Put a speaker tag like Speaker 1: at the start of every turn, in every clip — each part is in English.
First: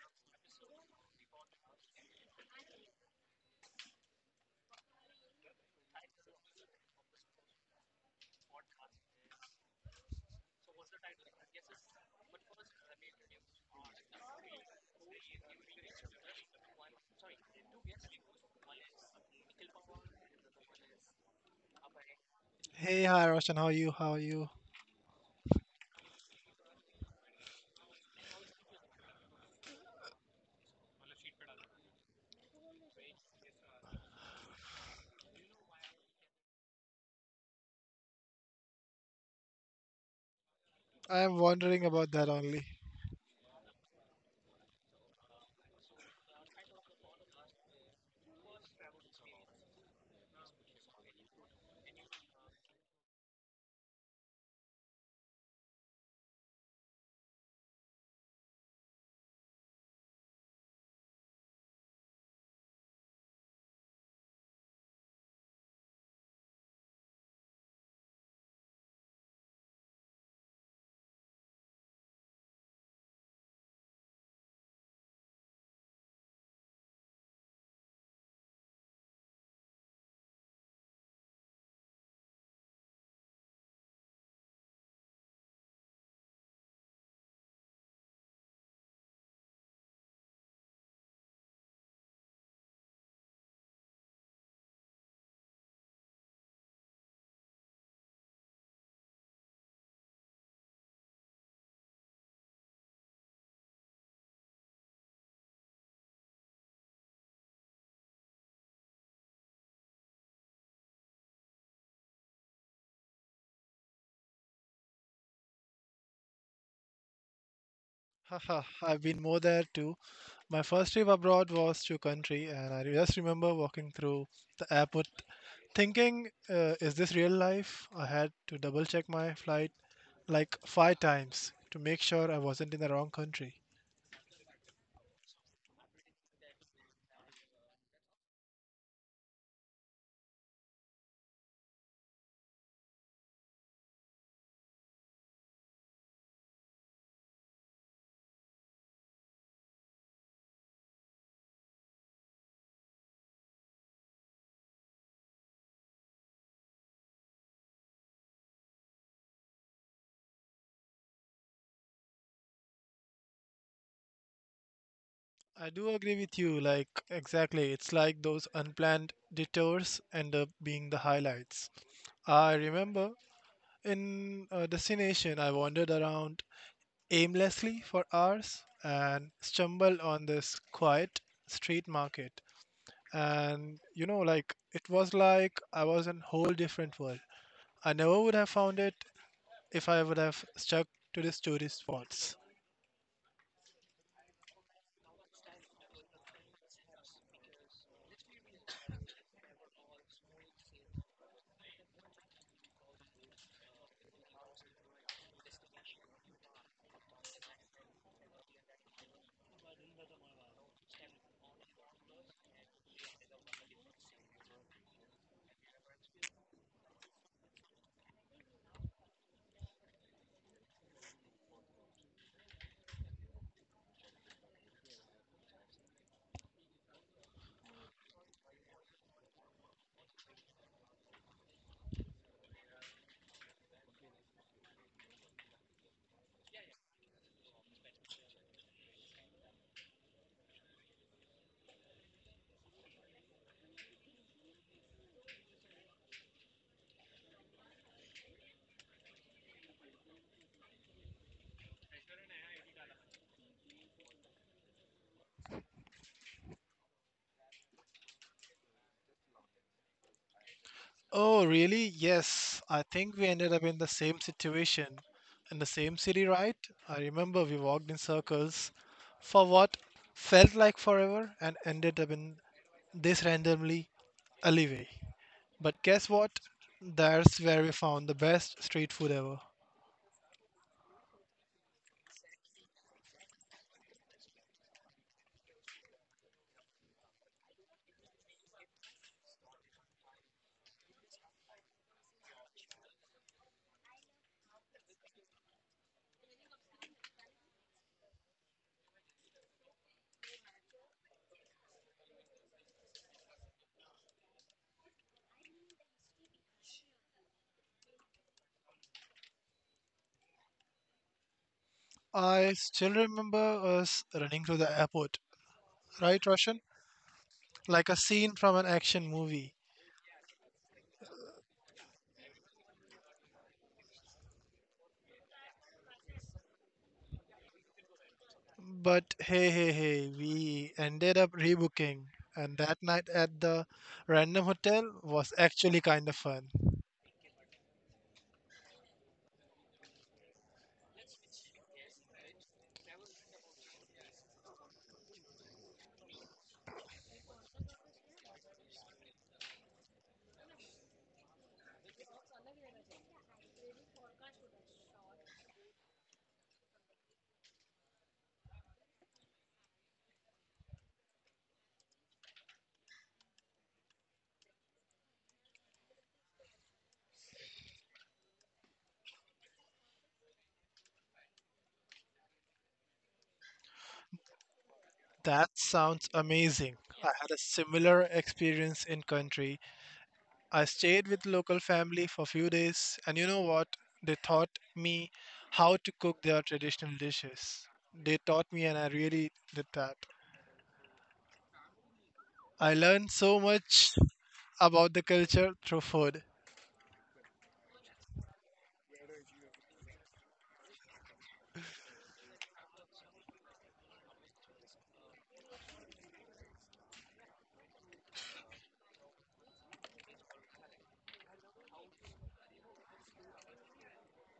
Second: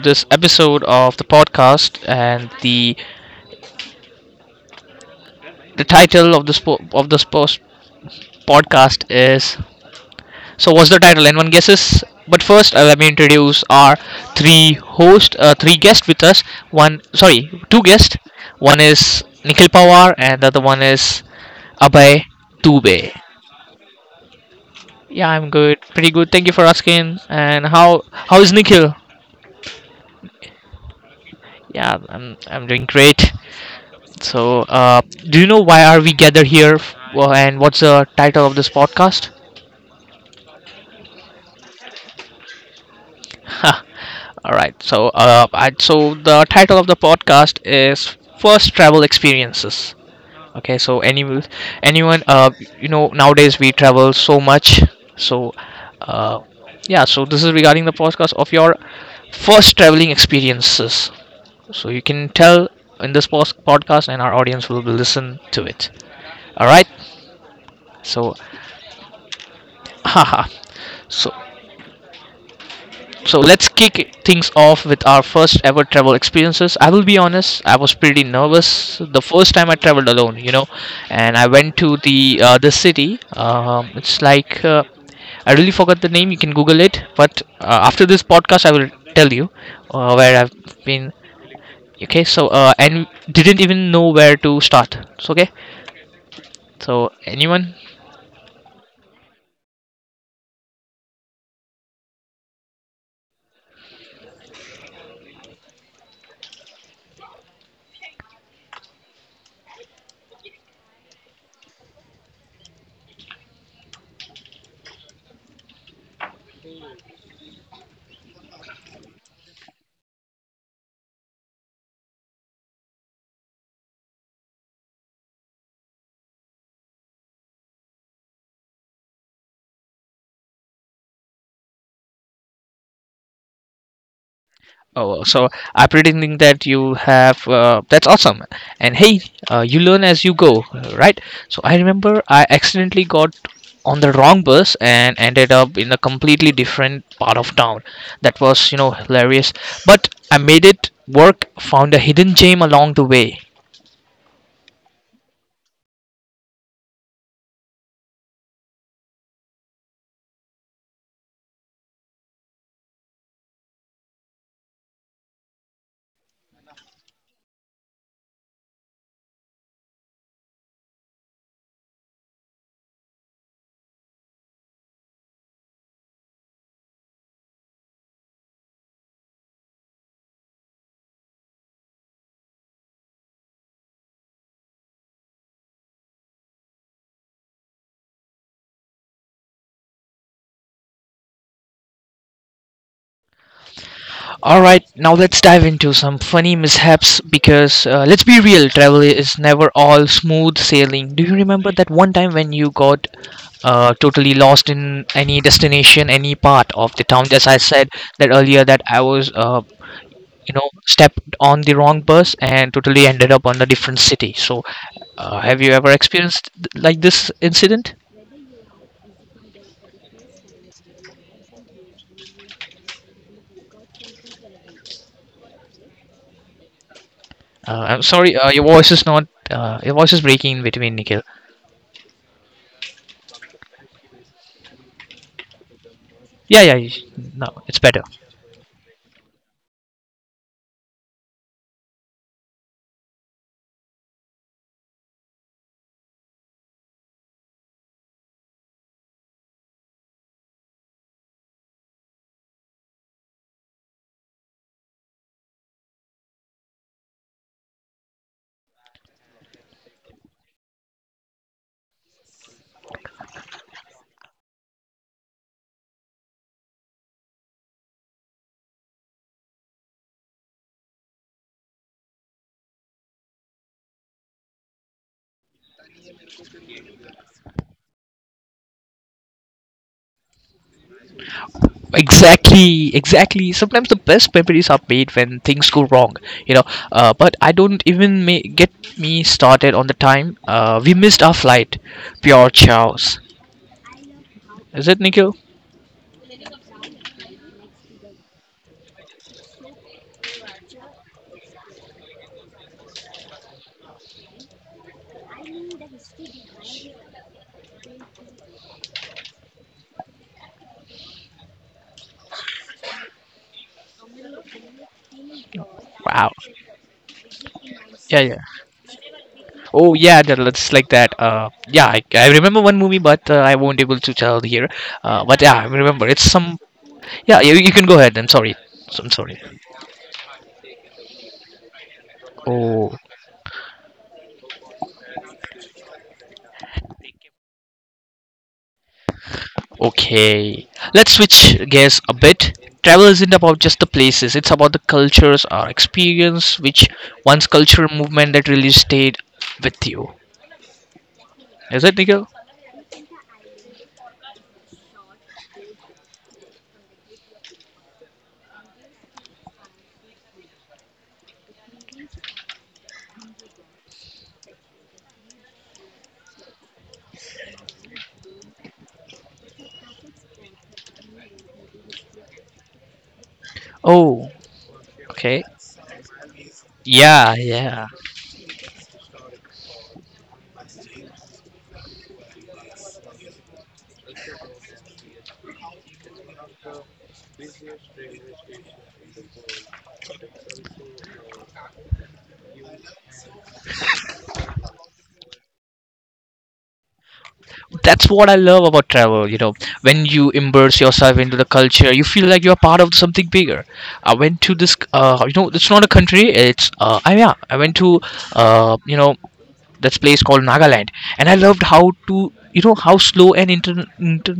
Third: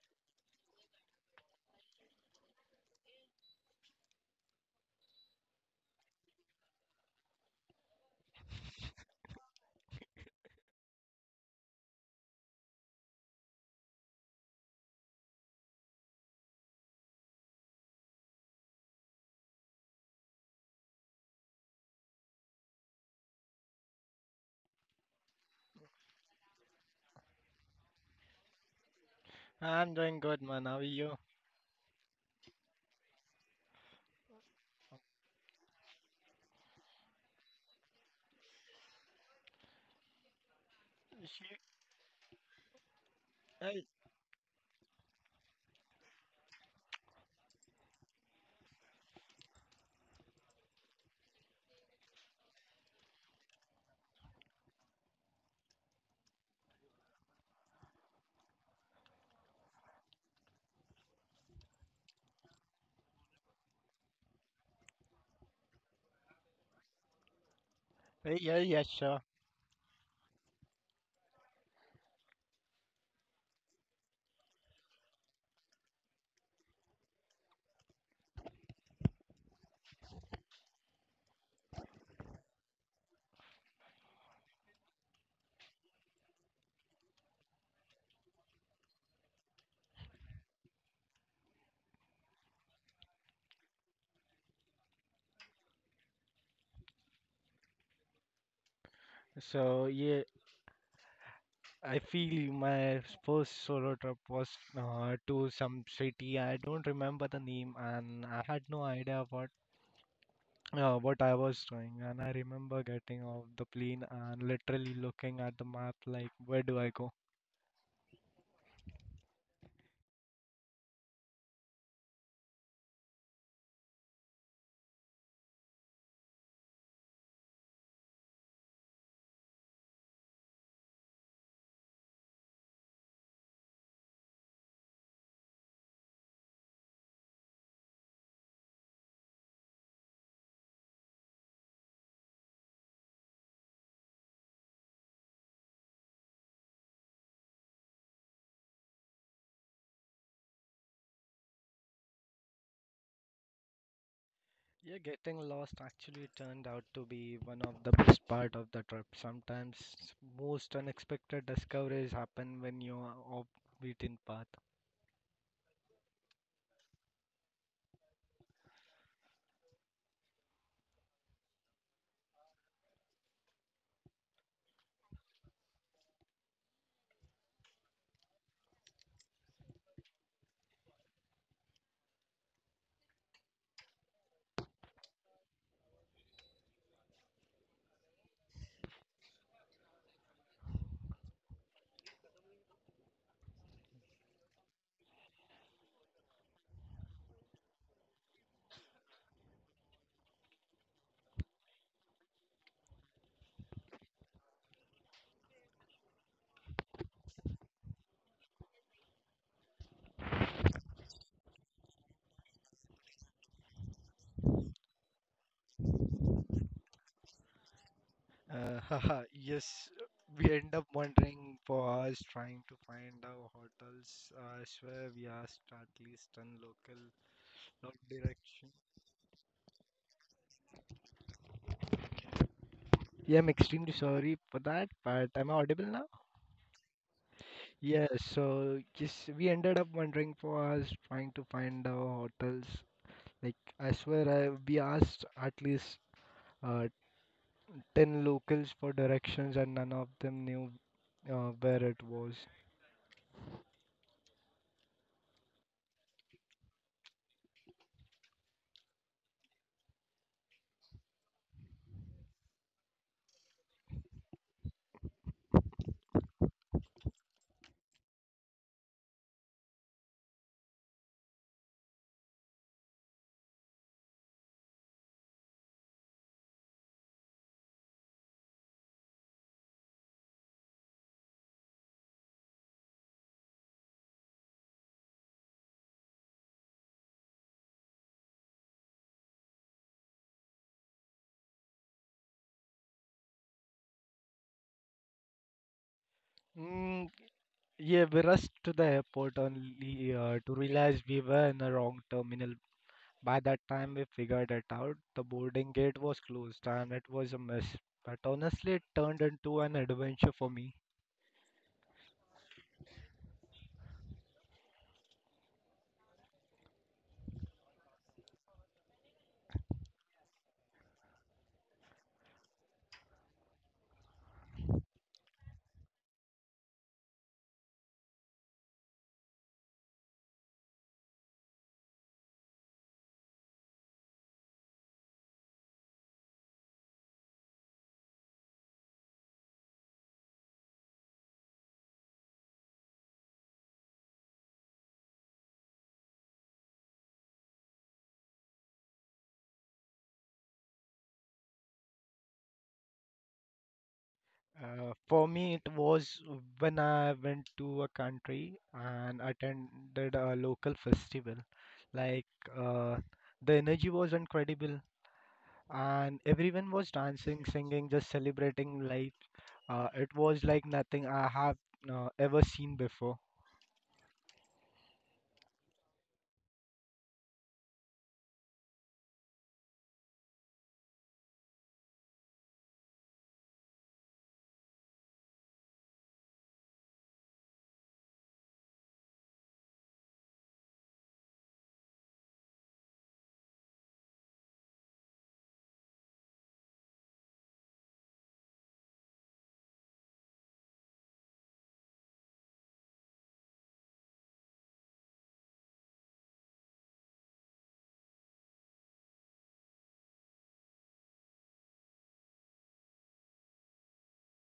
Speaker 1: this episode of the podcast, and the title of this post podcast is. So, what's the title? Anyone guesses? But first, let me introduce our three guests with us. Two guests. One is Nikhil Pawar, and the other one is Abhay
Speaker 2: Hey,
Speaker 1: Dubey.
Speaker 2: hi Roshan, how are you? How are you?
Speaker 1: Yeah, I'm good, pretty good. Thank you for asking. And how is Nikhil?
Speaker 3: I'm doing good, man. How are you?
Speaker 1: Yeah, I'm doing great. So, do you know why are we gathered here, and what's the title of this podcast?
Speaker 2: I am
Speaker 3: She-
Speaker 2: wondering about that only.
Speaker 1: Ha,
Speaker 3: Hey,
Speaker 1: all right. So, so the title of the podcast is first travel experiences. Okay. So, anyone, nowadays we travel so much. So, uh, yeah. So this is regarding the podcast of your first traveling experiences. So you can tell in this podcast, and our audience will listen to it. All right. So,
Speaker 3: yeah, yeah, sure.
Speaker 1: haha. So So let's kick things off with our first ever travel experiences. I will be honest, I was pretty nervous the first time I traveled alone, and I went to the city. It's like I really forgot the name. You can Google it. But after this podcast, I will tell you where I've been. Okay, so and didn't even know where to start. So okay, so anyone
Speaker 3: Yeah, I feel my first solo trip was to some city. I don't remember the name, and I had no idea what I was doing. And I remember getting off the plane and literally looking at the map, like, where do I go?
Speaker 2: Haha, I've been more there too. My first trip abroad was to country, and I just remember walking through the airport thinking, is this real life? I had to double check my flight like five times to make sure I wasn't in the wrong country.
Speaker 1: oh, so I pretending that you have. That's awesome. And hey, you learn as you go, right? So I remember I accidentally got on the wrong bus and ended up in a completely different part of town. That was, hilarious. But I made it work. Found a hidden gem along the way.
Speaker 3: Yeah, getting lost actually turned out to be one of the best part of the trip. Sometimes most unexpected discoveries happen when you are off beaten path.
Speaker 2: I do agree with you, like, exactly. It's like those unplanned detours end up being the highlights. I remember in a destination, I wandered around aimlessly for hours and stumbled on this quiet street market. And you know, like it was like I was in a whole different world. I never would have found it if I would have stuck to these tourist spots.
Speaker 1: All right, now let's dive into some funny mishaps because let's be real, travel is never all smooth sailing. Do you remember that one time when you got totally lost in any destination, any part of the town? As I said that earlier, that I was, stepped on the wrong bus and totally ended up on a different city. So, have you ever experienced like this incident?
Speaker 3: Yes, we end up wandering for hours trying to find our hotels. I swear we asked at least 10 local not
Speaker 1: I'm sorry, your
Speaker 3: direction.
Speaker 1: voice is not, your voice is breaking in between, Nikhil.
Speaker 3: Yeah, I'm extremely sorry for that, but am I audible now?
Speaker 1: Yeah, yeah, no, it's better.
Speaker 3: Yeah, so yes, we ended up wandering for hours trying to find our hotels. Like, I swear we asked at least uh, 10 locals for directions and none of them knew where it was.
Speaker 2: Oh, really? Yes. I think we ended up in the same situation. In the same city, right? I remember we walked in circles for what felt like forever and ended up in this randomly alleyway. But guess what? That's where we found the best street food ever.
Speaker 1: Exactly, exactly, sometimes the best memories are made when things go wrong, you know but I don't even get me started on the time we missed our flight. Pure chaos. Is it, Nikhil?
Speaker 3: Mm, yeah, we rushed to the airport only to realize we were in the wrong terminal. By that time, we figured it out. The boarding gate was closed and it was a mess. But honestly, it turned into an adventure for me.
Speaker 2: I still remember us running to the airport, right,
Speaker 1: Wow.
Speaker 2: Roshan? Like a
Speaker 1: Yeah,
Speaker 2: scene
Speaker 1: yeah,
Speaker 2: from an action movie.
Speaker 1: oh yeah, that looks like that, yeah, I remember one movie but I won't able to tell here, but yeah I remember it's some. Yeah, you can go ahead, I'm sorry. So, I'm
Speaker 2: But
Speaker 1: sorry.
Speaker 2: hey, we ended up rebooking, and that
Speaker 1: Oh,
Speaker 2: night at the random hotel was actually kind of fun.
Speaker 1: okay, let's switch gears a bit. Travel isn't about just the places, it's about the cultures or experience, which one's cultural movement that really stayed with you. Is it, Nikhil?
Speaker 3: For me, it was when I went to a country and attended a local festival. Like, uh, the energy was incredible, and everyone was dancing, singing, just celebrating life. It was like nothing I have ever seen before.
Speaker 1: Oh, okay.
Speaker 2: That sounds amazing. I had
Speaker 1: Yeah,
Speaker 2: a
Speaker 1: yeah.
Speaker 2: similar experience in country. I stayed with local family for a few days, and you know what? They taught me how to cook their traditional dishes. They taught me, and I really did that. I learned so much about the culture through food.
Speaker 1: That's what I love about travel, you know. When you immerse yourself into the culture, you feel like you're part of something bigger. I went to this, it's not a country, it's, yeah, I went to, uh, you know, that's place called Nagaland, and I loved how to you know how slow and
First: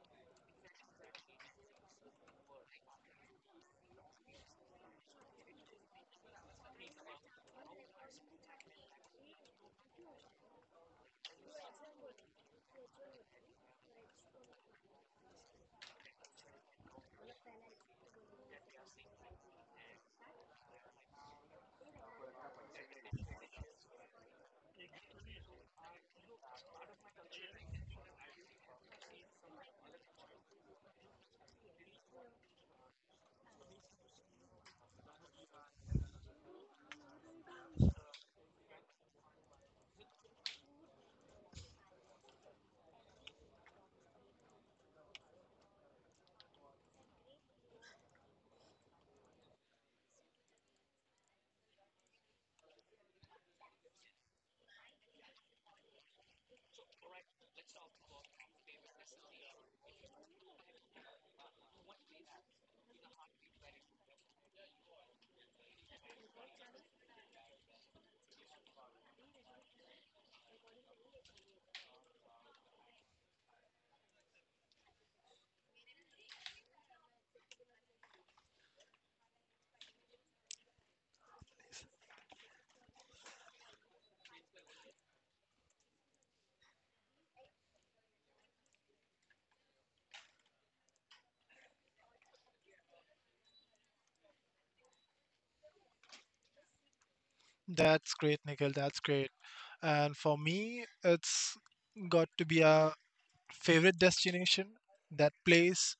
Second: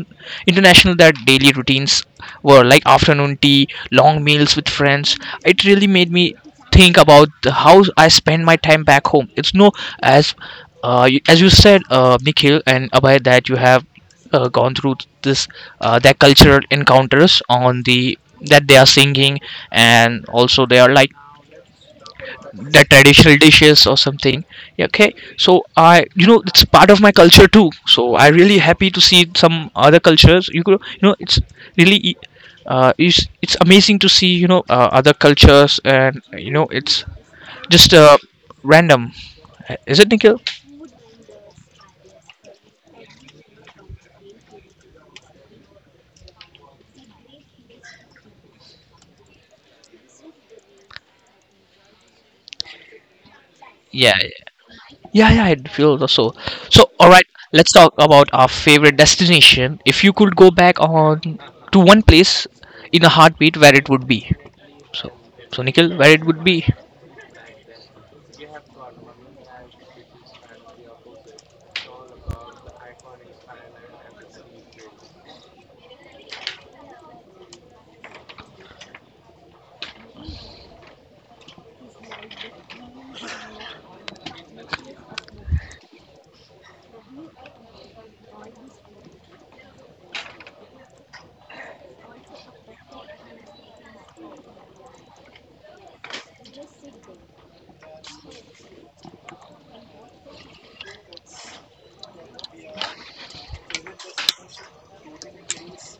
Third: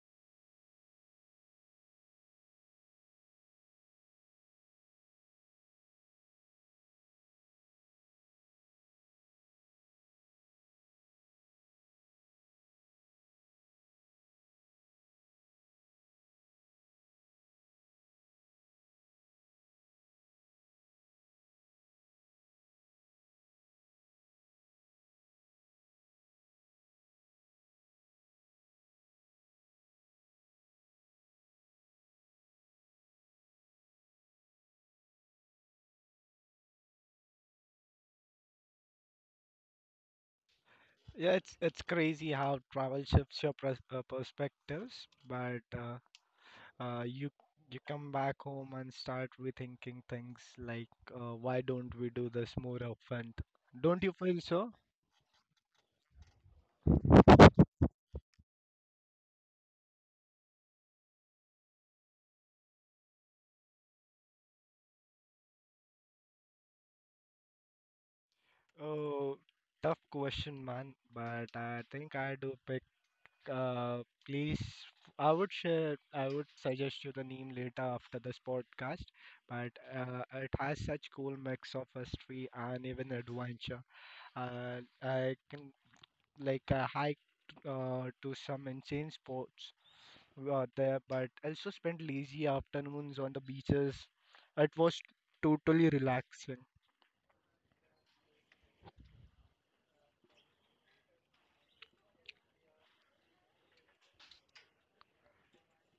Speaker 1: international that daily routines were, like afternoon tea, long meals with friends. It really made me think about the, how I spend my time back home. It's no as, as you said, Nikhil and Abhay, that you have gone through this, their cultural encounters on the that they are singing, and also they are like the traditional dishes or something. Yeah, okay, so I you know it's part of my culture too, so I really happy to see some other cultures, you could you know it's really it's amazing to see you know other cultures and you know it's just random. Is it, Nikhil?
Speaker 3: Yeah, it's crazy how travel shifts your perspectives, but uh, you you come back home and start rethinking things like why don't we do this more often? Don't you
Speaker 1: Yeah,
Speaker 3: feel so?
Speaker 1: yeah, yeah, I feel also. So all right, let's talk about our favorite destination. If you could go back on to one place in a heartbeat, where it would be? So, so Nikhil, where it would be?
Speaker 3: Oh, tough question, man. But I think I do pick. uh, please, I would share, I would suggest you the name later after this podcast. But it has such cool mix of history and even adventure. I can like I hike, to some insane spots there, but also spent lazy afternoons on the beaches. It was totally relaxing.
Speaker 2: That's great, Nikhil. That's great. And for me, it's got to be a favorite destination. That place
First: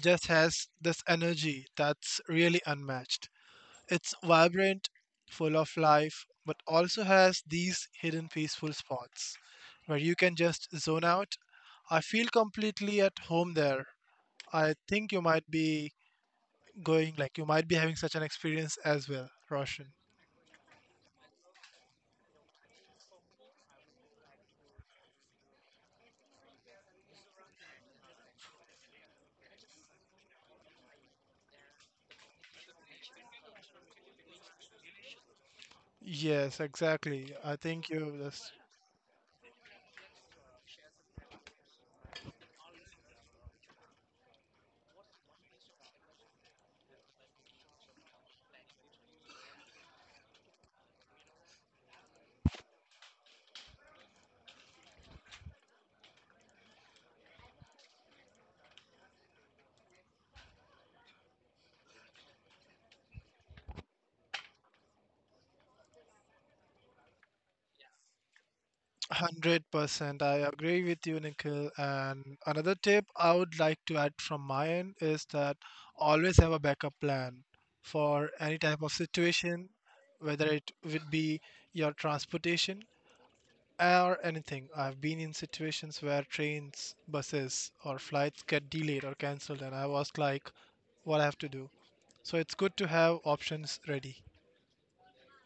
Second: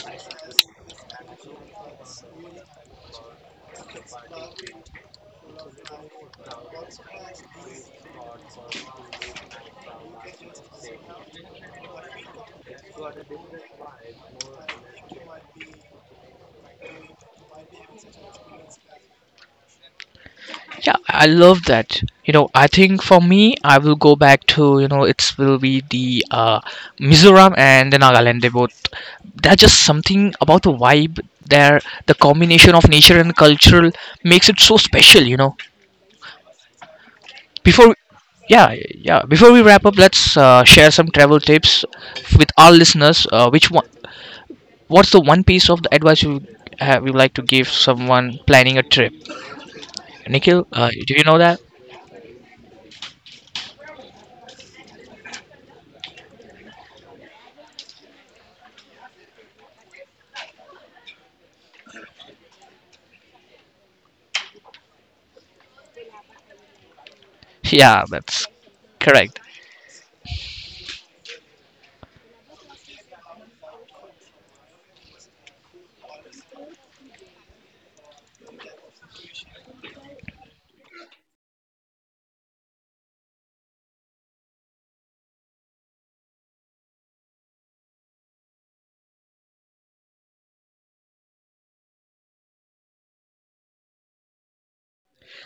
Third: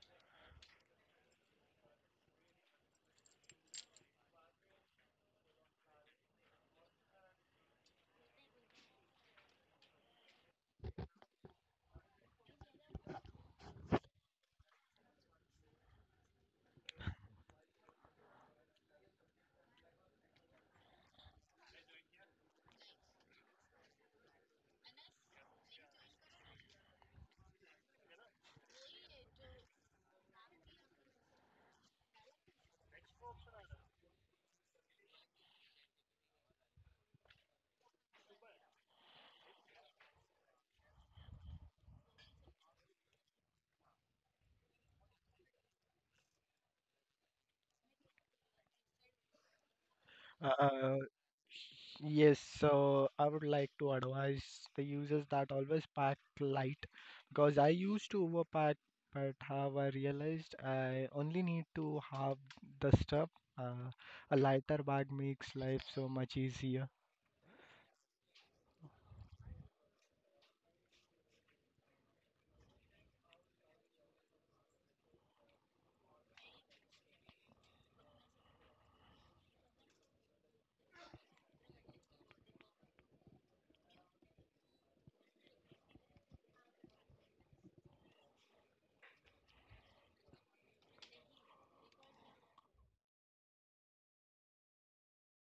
Speaker 2: just has this energy that's really unmatched. It's vibrant, full of life, but also has these hidden peaceful spots where you can just zone out. I feel completely at home there. I think you might be going, like, you might be having such an experience as well, Roshan.
Speaker 1: Yeah, I love that. You know, I think for me, I will go back to you know, it's will be the Mizoram and the Nagaland. They both, that's just something about the vibe there. The combination of nature and cultural makes it so special. You know,
Speaker 2: Yes, exactly. I think
Speaker 1: before
Speaker 2: you just
Speaker 1: yeah yeah before we wrap up, let's share some travel tips with our listeners. Which one? What's the one piece of the advice you have you like to give someone planning a trip? Nikhil,
Speaker 3: Uh,
Speaker 1: do you know that?
Speaker 3: yes, so I would like to advise the users that always pack light because I used to overpack, but have I realized I only need to have the stuff. Uh, a lighter bag makes life so much easier.
Speaker 1: Yeah, that's correct.
Speaker 2: 100%. I agree with you, Nikhil. And another tip I would like to add from my end is that always have a backup plan for any type of situation, whether it would be your transportation or anything. I've been in situations where trains, buses, or flights get delayed or cancelled, and I was like, what I have to do. So it's good to have options ready.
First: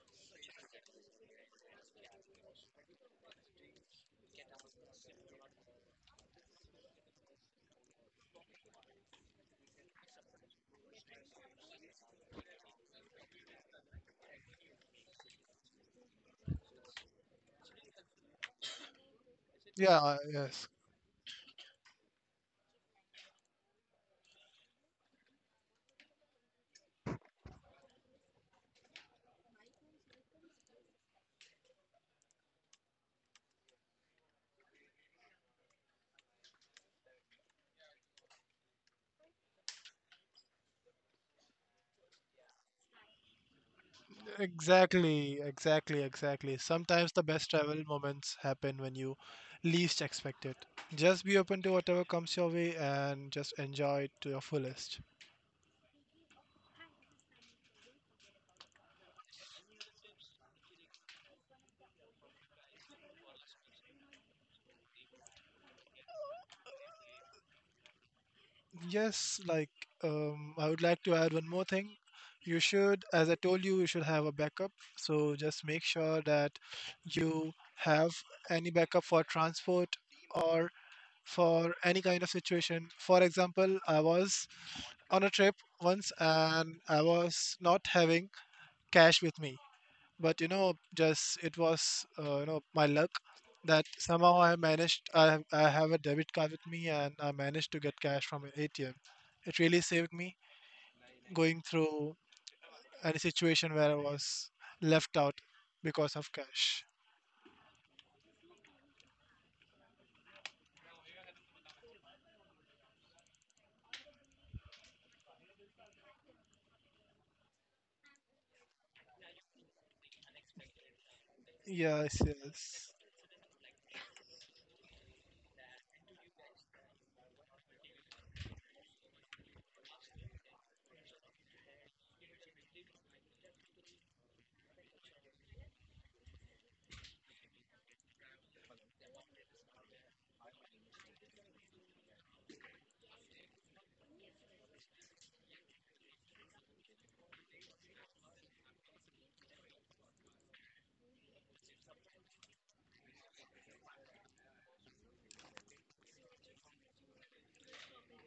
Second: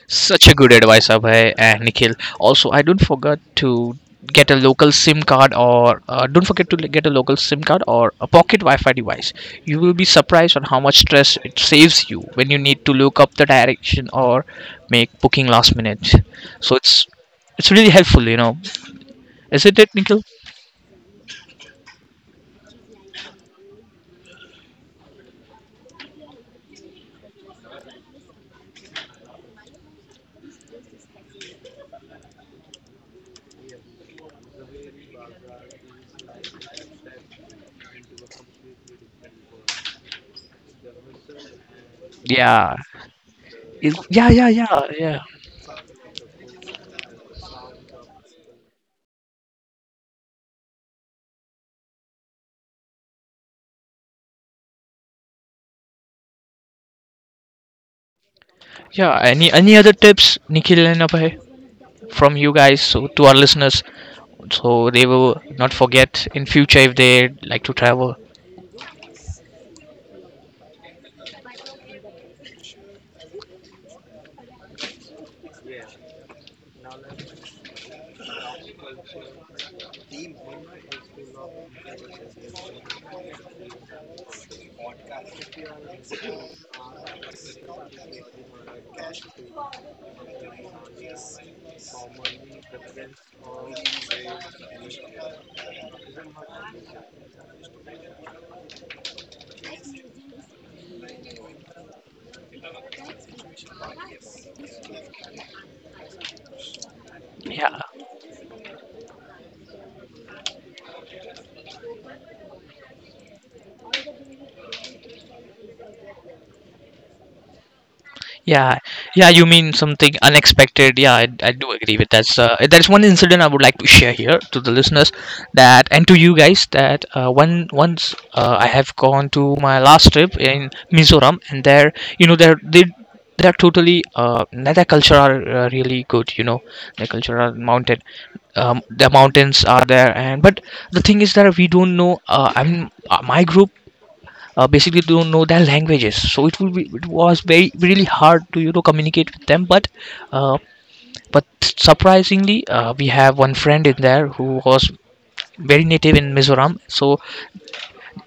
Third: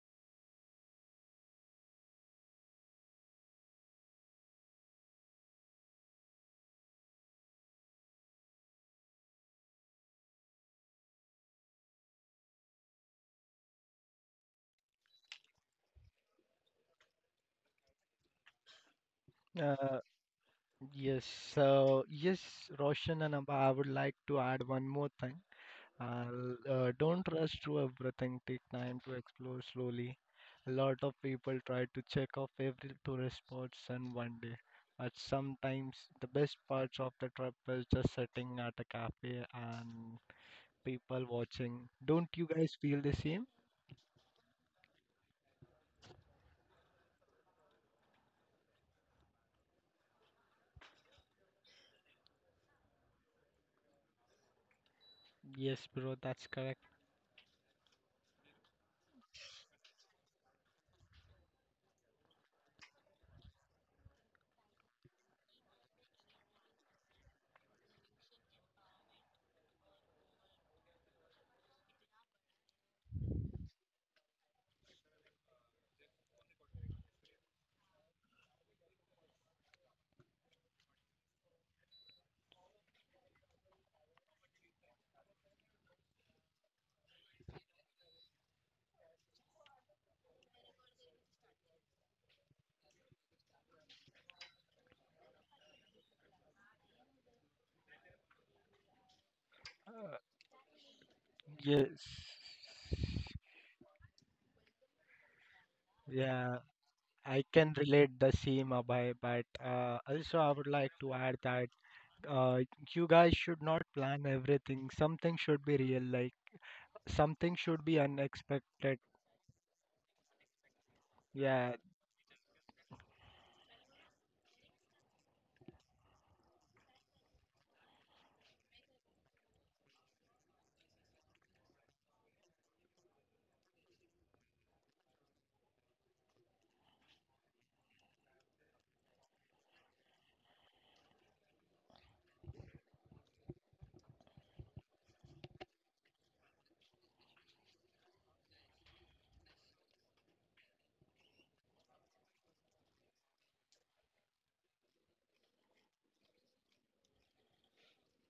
Speaker 1: Such a good advice, Abhay and Nikhil. Also, I don't forget to get a local SIM card or don't forget to get a local SIM card or a pocket Wi-Fi device. You will be surprised on how much stress it saves you when you need to look up the direction or make booking last minute. So it's really helpful, you know, isn't it,
Speaker 3: Uh,
Speaker 2: Yeah,
Speaker 1: Nikhil?
Speaker 2: yes.
Speaker 3: yes, yes, Roshan and Abha, I would like to add one more thing. And don't rush through everything. Take time to explore slowly. A lot of people try to check off every tourist spots in one day, but sometimes the best parts of the trip is just sitting at a cafe and people watching. Don't you guys
Speaker 1: Yeah,
Speaker 3: feel the same?
Speaker 1: Yeah, yeah, yeah, yeah,
Speaker 2: Exactly, exactly, exactly. Sometimes the best travel moments happen when you least expect it. Just be open to whatever comes your way and just enjoy it to your fullest.
Speaker 3: Yes, bro, that's correct.
Speaker 1: yeah. Any other tips, Nikhil and Abhay, from you guys so to our listeners so they will not forget in future if they like to travel?
Speaker 2: Yes, like I would like to add one more thing. You should, as I told you, you should have a backup. So just make sure that you have any backup for transport or for any kind of situation. For example, I was on a trip once and I was not having cash with me. But you know, just it was my luck that somehow I managed. I have a debit card with me, and I managed to get cash from an ATM. It really saved me going
Speaker 3: Yes.
Speaker 2: through any situation where I was left out because of
Speaker 3: Yeah,
Speaker 2: cash.
Speaker 3: I can
Speaker 1: Yeah,
Speaker 3: relate the same, Abhay, but also I would like to add that uh, you guys should not plan everything. Something should be real, like something should be
Speaker 1: yeah,
Speaker 3: unexpected.
Speaker 1: yeah, you mean something unexpected. Yeah, I do
Speaker 3: Yeah,
Speaker 1: agree with
Speaker 2: Yes,
Speaker 1: that. So that's
Speaker 2: yes.
Speaker 1: one incident I would like to share here to the listeners that, and to you guys, that one once I have gone to my last trip in Mizoram and there you know there they they're totally their culture are really good you know, their culture are mounted, the mountains are there and but the thing is that we don't know, I'm my group basically don't know their languages, so it will be it was very really hard to you know communicate with them, uh, but surprisingly we have one friend in there who was very native in Mizoram, so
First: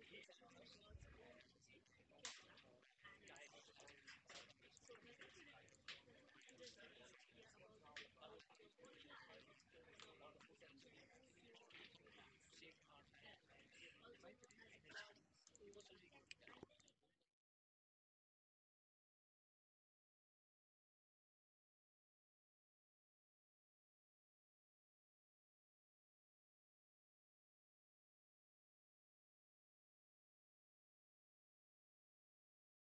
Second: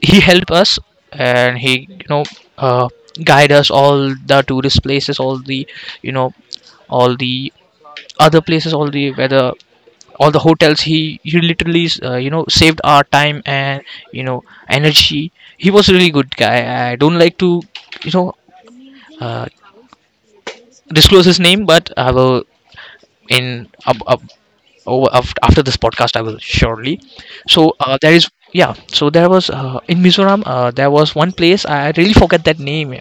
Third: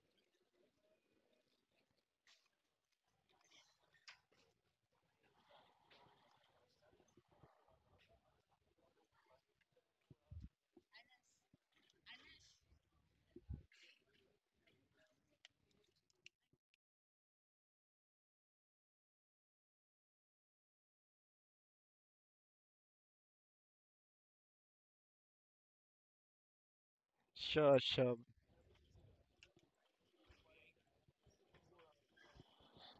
Speaker 1: he helped us and he you know uh, guide us all the tourist places, all the you know all the other places, all the whether all the hotels, he literally saved our time and you know energy. He was a really good guy. I don't like to you know uh, disclose his name, but I will in up. Oh, well, after this podcast, I will surely. So
Speaker 3: sure,
Speaker 1: there
Speaker 3: sure.
Speaker 1: is, yeah. So there was in Mizoram, there was one place. I really forget that name.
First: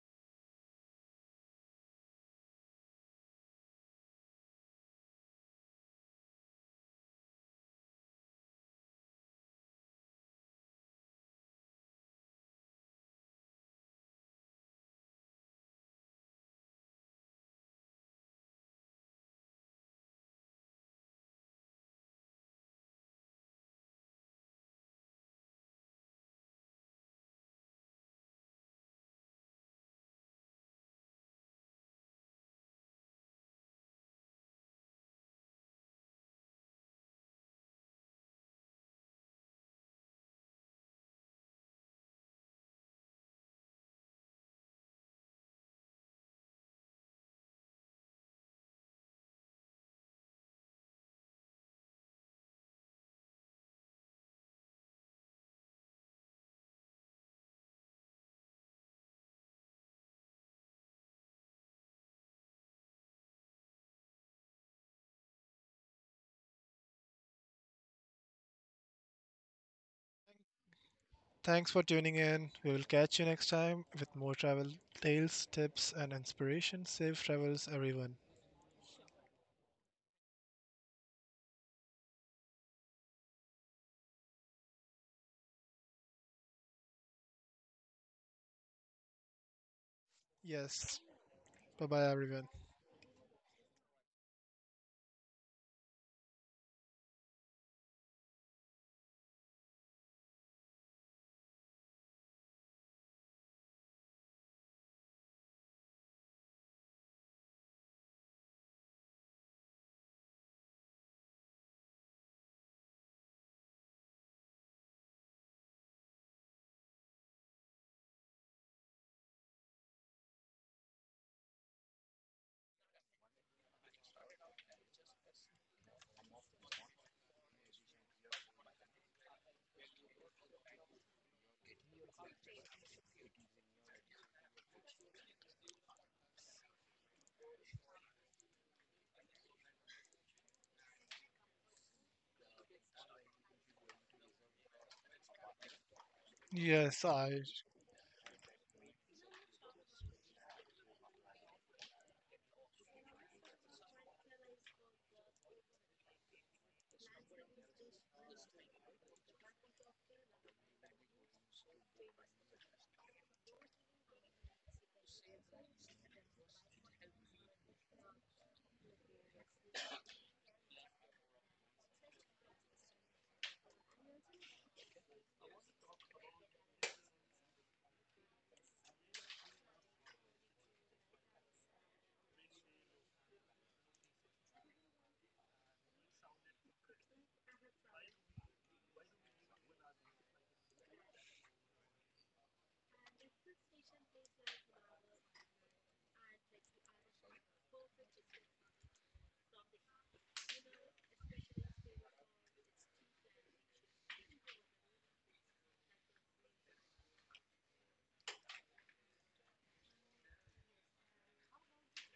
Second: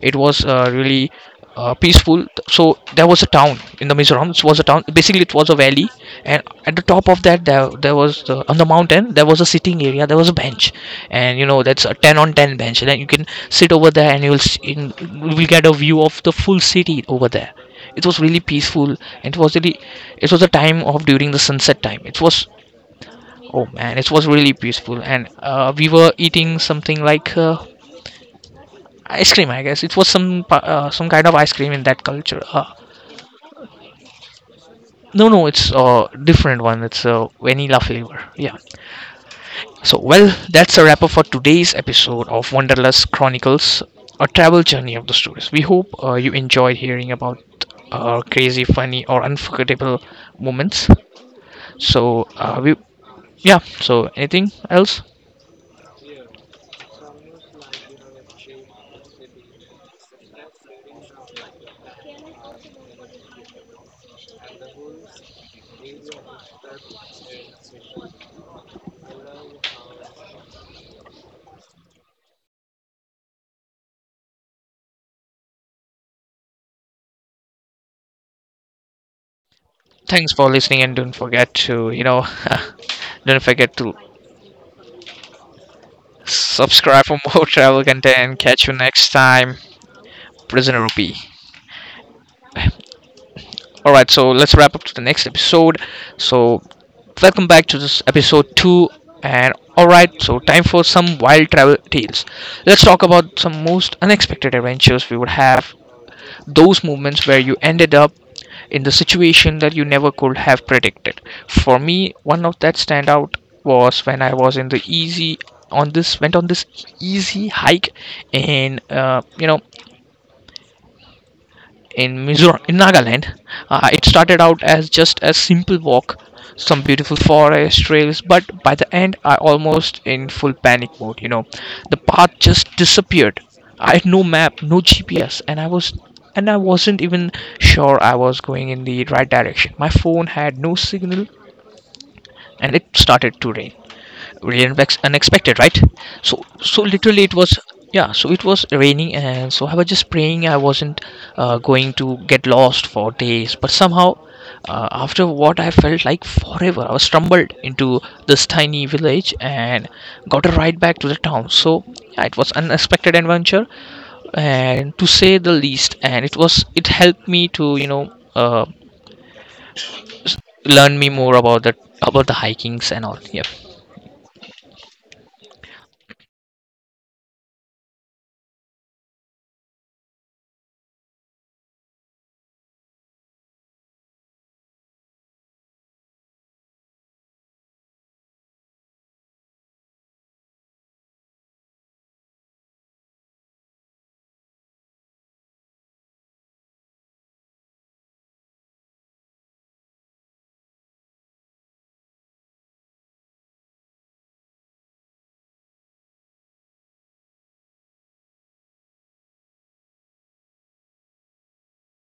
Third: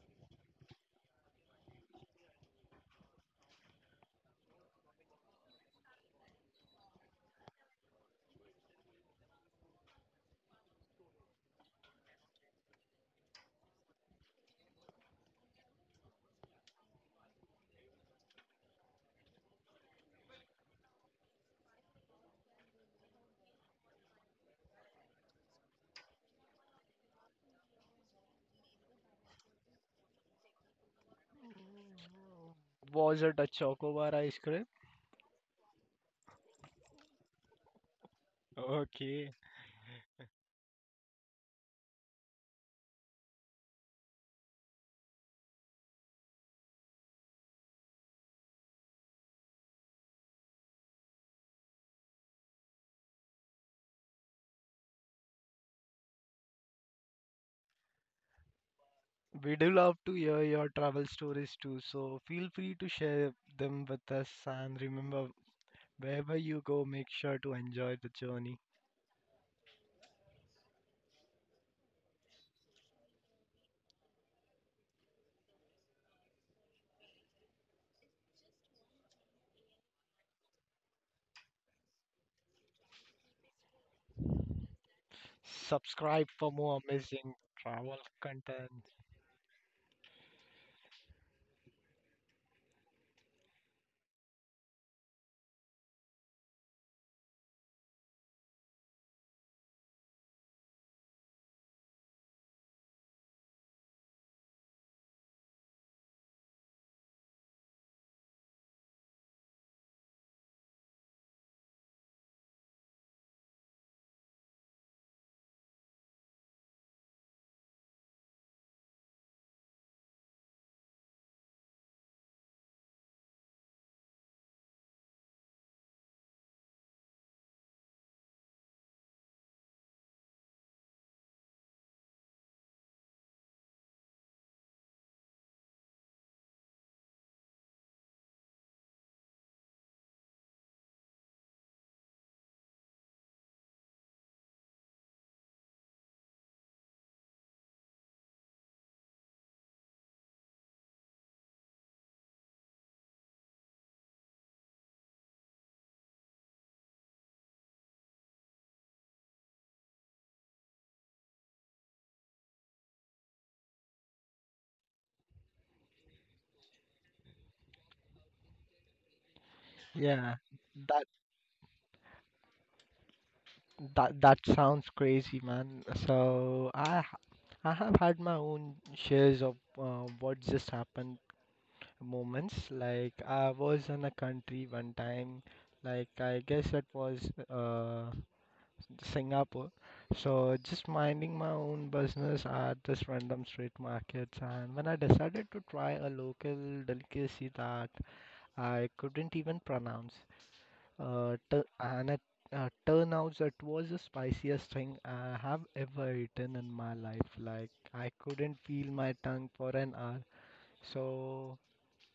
Speaker 1: It was really peaceful. So there was a town in the Mizoram. It was a town. Basically, it was a valley, and at the top of that, there was on the mountain. There was a sitting area. There was a bench, and you know that's a ten on ten bench. And then you can sit over there, and you'll you will get a view of the full city over there. It was really peaceful, and it was really, it was a time of during the sunset time. It was, oh man, it was really peaceful. And we were eating something like ice cream, I guess it was some some kind of ice cream in that culture.
Speaker 3: Was it a chocobar ice cream?
Speaker 1: No, no, it's a different one, it's a vanilla flavor, yeah.
Speaker 3: Okay.
Speaker 1: So well, that's a wrap up for today's episode of Wanderlust Chronicles, a travel journey of the stories we hope you enjoyed hearing about, crazy funny or unforgettable moments. So we yeah, so anything else?
Speaker 3: We do love to hear your travel stories too, so feel free to share them with us. And remember, wherever you go, make sure to enjoy the journey.
Speaker 2: Thanks for tuning in. We will catch you next time with more travel tales, tips, and inspiration. Safe travels, everyone.
Speaker 1: Thanks for listening, and don't forget to don't forget to
Speaker 3: Subscribe for more
Speaker 1: subscribe for
Speaker 3: amazing
Speaker 1: more travel
Speaker 3: travel
Speaker 1: content. Catch
Speaker 3: content.
Speaker 1: you next time. Prisoner
Speaker 2: Yes.
Speaker 1: rupee.
Speaker 2: Bye bye, everyone.
Speaker 1: All right, so let's wrap up to the next episode. So welcome back to this episode 2. And all right, so time for some wild travel tales. Let's talk about some most unexpected adventures we would have, those moments where you ended up in the situation that you never could have predicted. For me, one of that standout was when I was in the easy on this went on this easy hike and in Mizoram, in Nagaland. It started out as just a simple walk, some beautiful forest trails, but by the end, I almost in full panic mode. You know, the path just disappeared. I had no map, no GPS, and I wasn't even sure I was going in the right direction. My phone had no signal, and it started to rain really unexpected, right? So
Speaker 2: Yes,
Speaker 1: literally it
Speaker 2: I
Speaker 1: was, yeah, so it was raining, and so I was just praying I wasn't going to get lost for days. But somehow, after what I felt like forever, I was stumbled into this tiny village and got a ride back to the town. So yeah, it was unexpected adventure, and to say the least, and it was, it helped me to
Speaker 3: Yeah,
Speaker 1: learn
Speaker 3: that
Speaker 1: me more about the hikings and all. Yep.
Speaker 3: that sounds crazy, man. So I have had my own shares of what just happened moments. Like I was in a country one time, like I guess it was uh, Singapore. So just minding my own business at this random street markets, and when I decided to try a local delicacy that I couldn't even pronounce, tu- and it turned out it was the spiciest thing I have ever eaten in my life. Like I couldn't feel my tongue for an hour. So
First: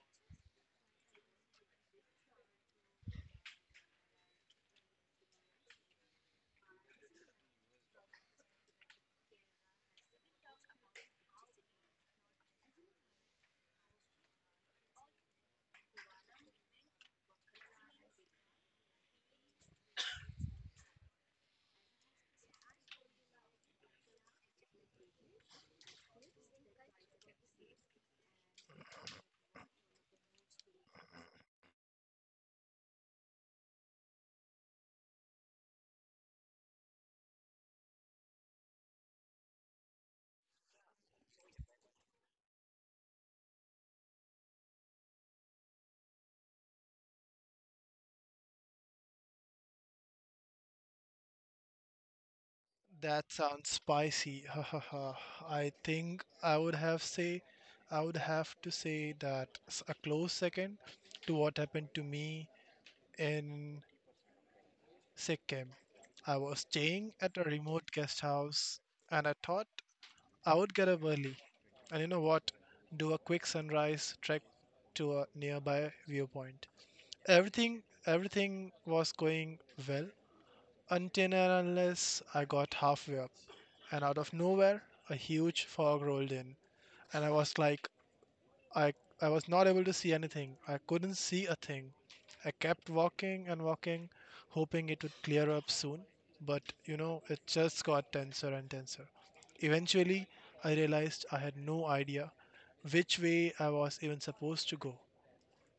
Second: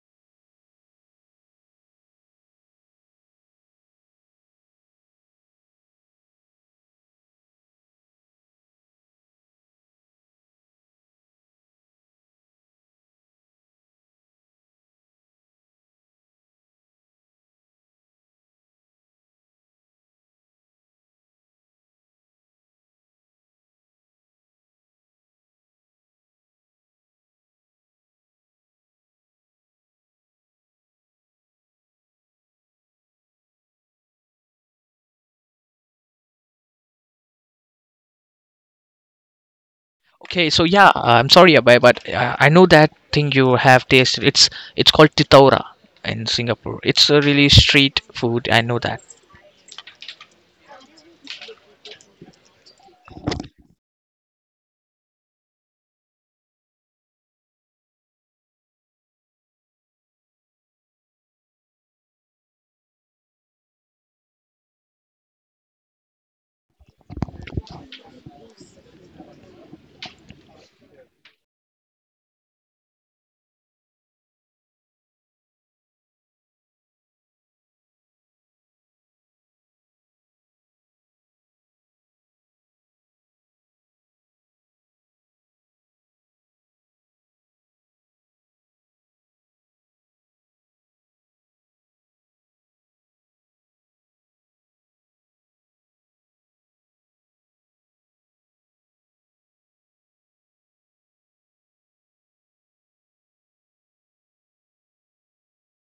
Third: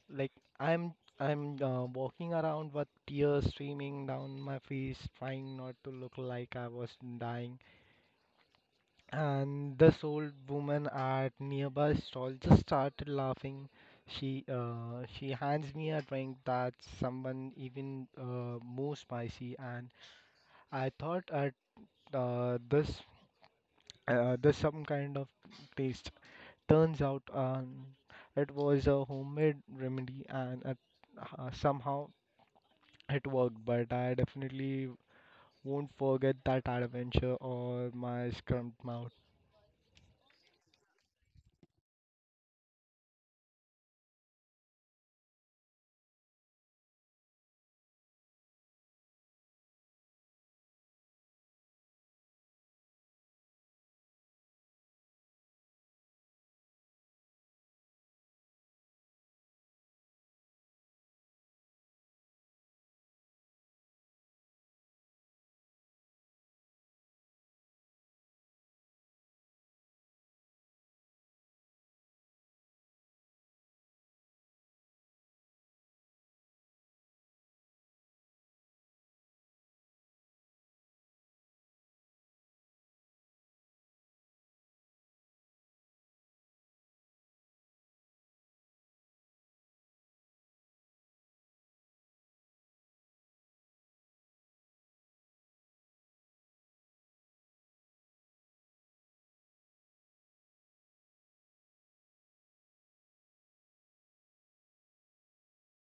Speaker 3: like I'm I'm walking around with tears streaming down my face, trying not to look like I was dying. And this old woman at nearby stall just started laughing. She hands me a drink that's someone even more spicy and I thought at uh, this this some kind of taste. Turns out it was a homemade remedy, and it, somehow it worked. But I definitely won't forget that adventure or my scrumped mouth.
Speaker 1: Okay, so yeah, I'm sorry, Abhay, but I know that thing you have tasted. It's called titaura in Singapore. It's a really street food. I know that.
Speaker 2: That sounds spicy. Ha ha ha. I think I would have say I would have to say that a close second to what happened to me in Sikkim. I was staying at a remote guest house and I thought I would get up early and you know what? Do a quick sunrise trek to a nearby viewpoint. Everything was going well until and unless I got halfway up. And out of nowhere, a huge fog rolled in and I was like, i I was not able to see anything. I couldn't see a thing. I kept walking and walking, hoping it would clear up soon, but you know, it just got denser and denser. Eventually I realized I had no idea which way I was even supposed to go,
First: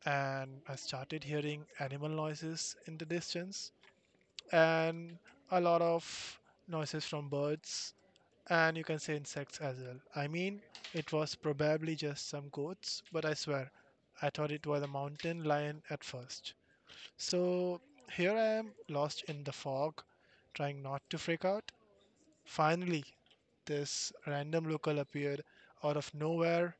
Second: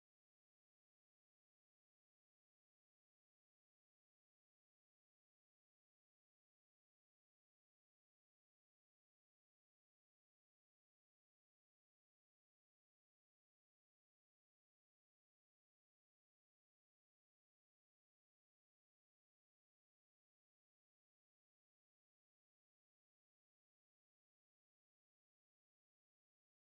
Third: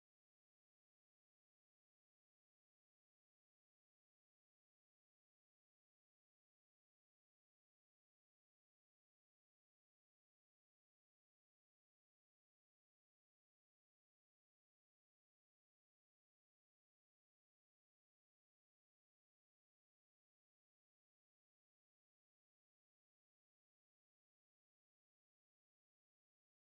Speaker 2: and I started hearing animal noises in the distance, and a lot of noises from birds, and you can say insects as well. I mean, it was probably just some goats, but I swear, I thought it was a mountain lion at first. So here I am, lost in the fog, trying not to freak out. Finally, this random local appeared out of nowhere,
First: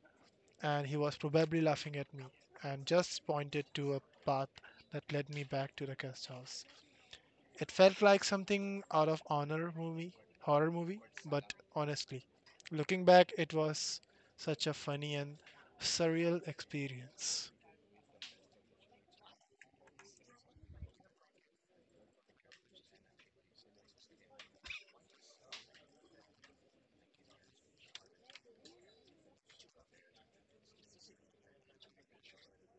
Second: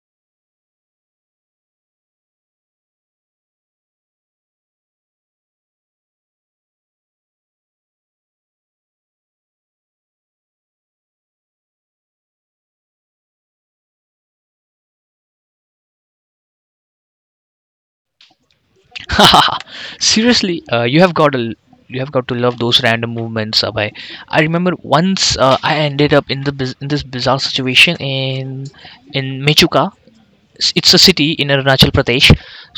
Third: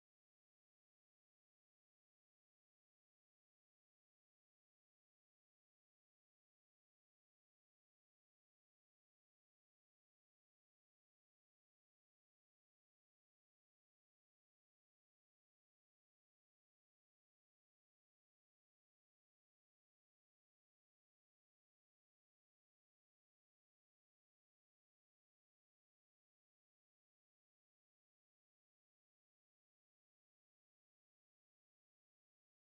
Speaker 2: and he was probably laughing at me and just pointed to a path that led me back to the guest house. It felt like something out of horror movie, but honestly, looking back, it was such a funny and surreal experience.
Speaker 1: Seriously, you have got to, you have got to love those random movements, Abhay. I remember once, I ended up in the in this bizarre situation in Mechuka. It's a city in Arunachal Pradesh.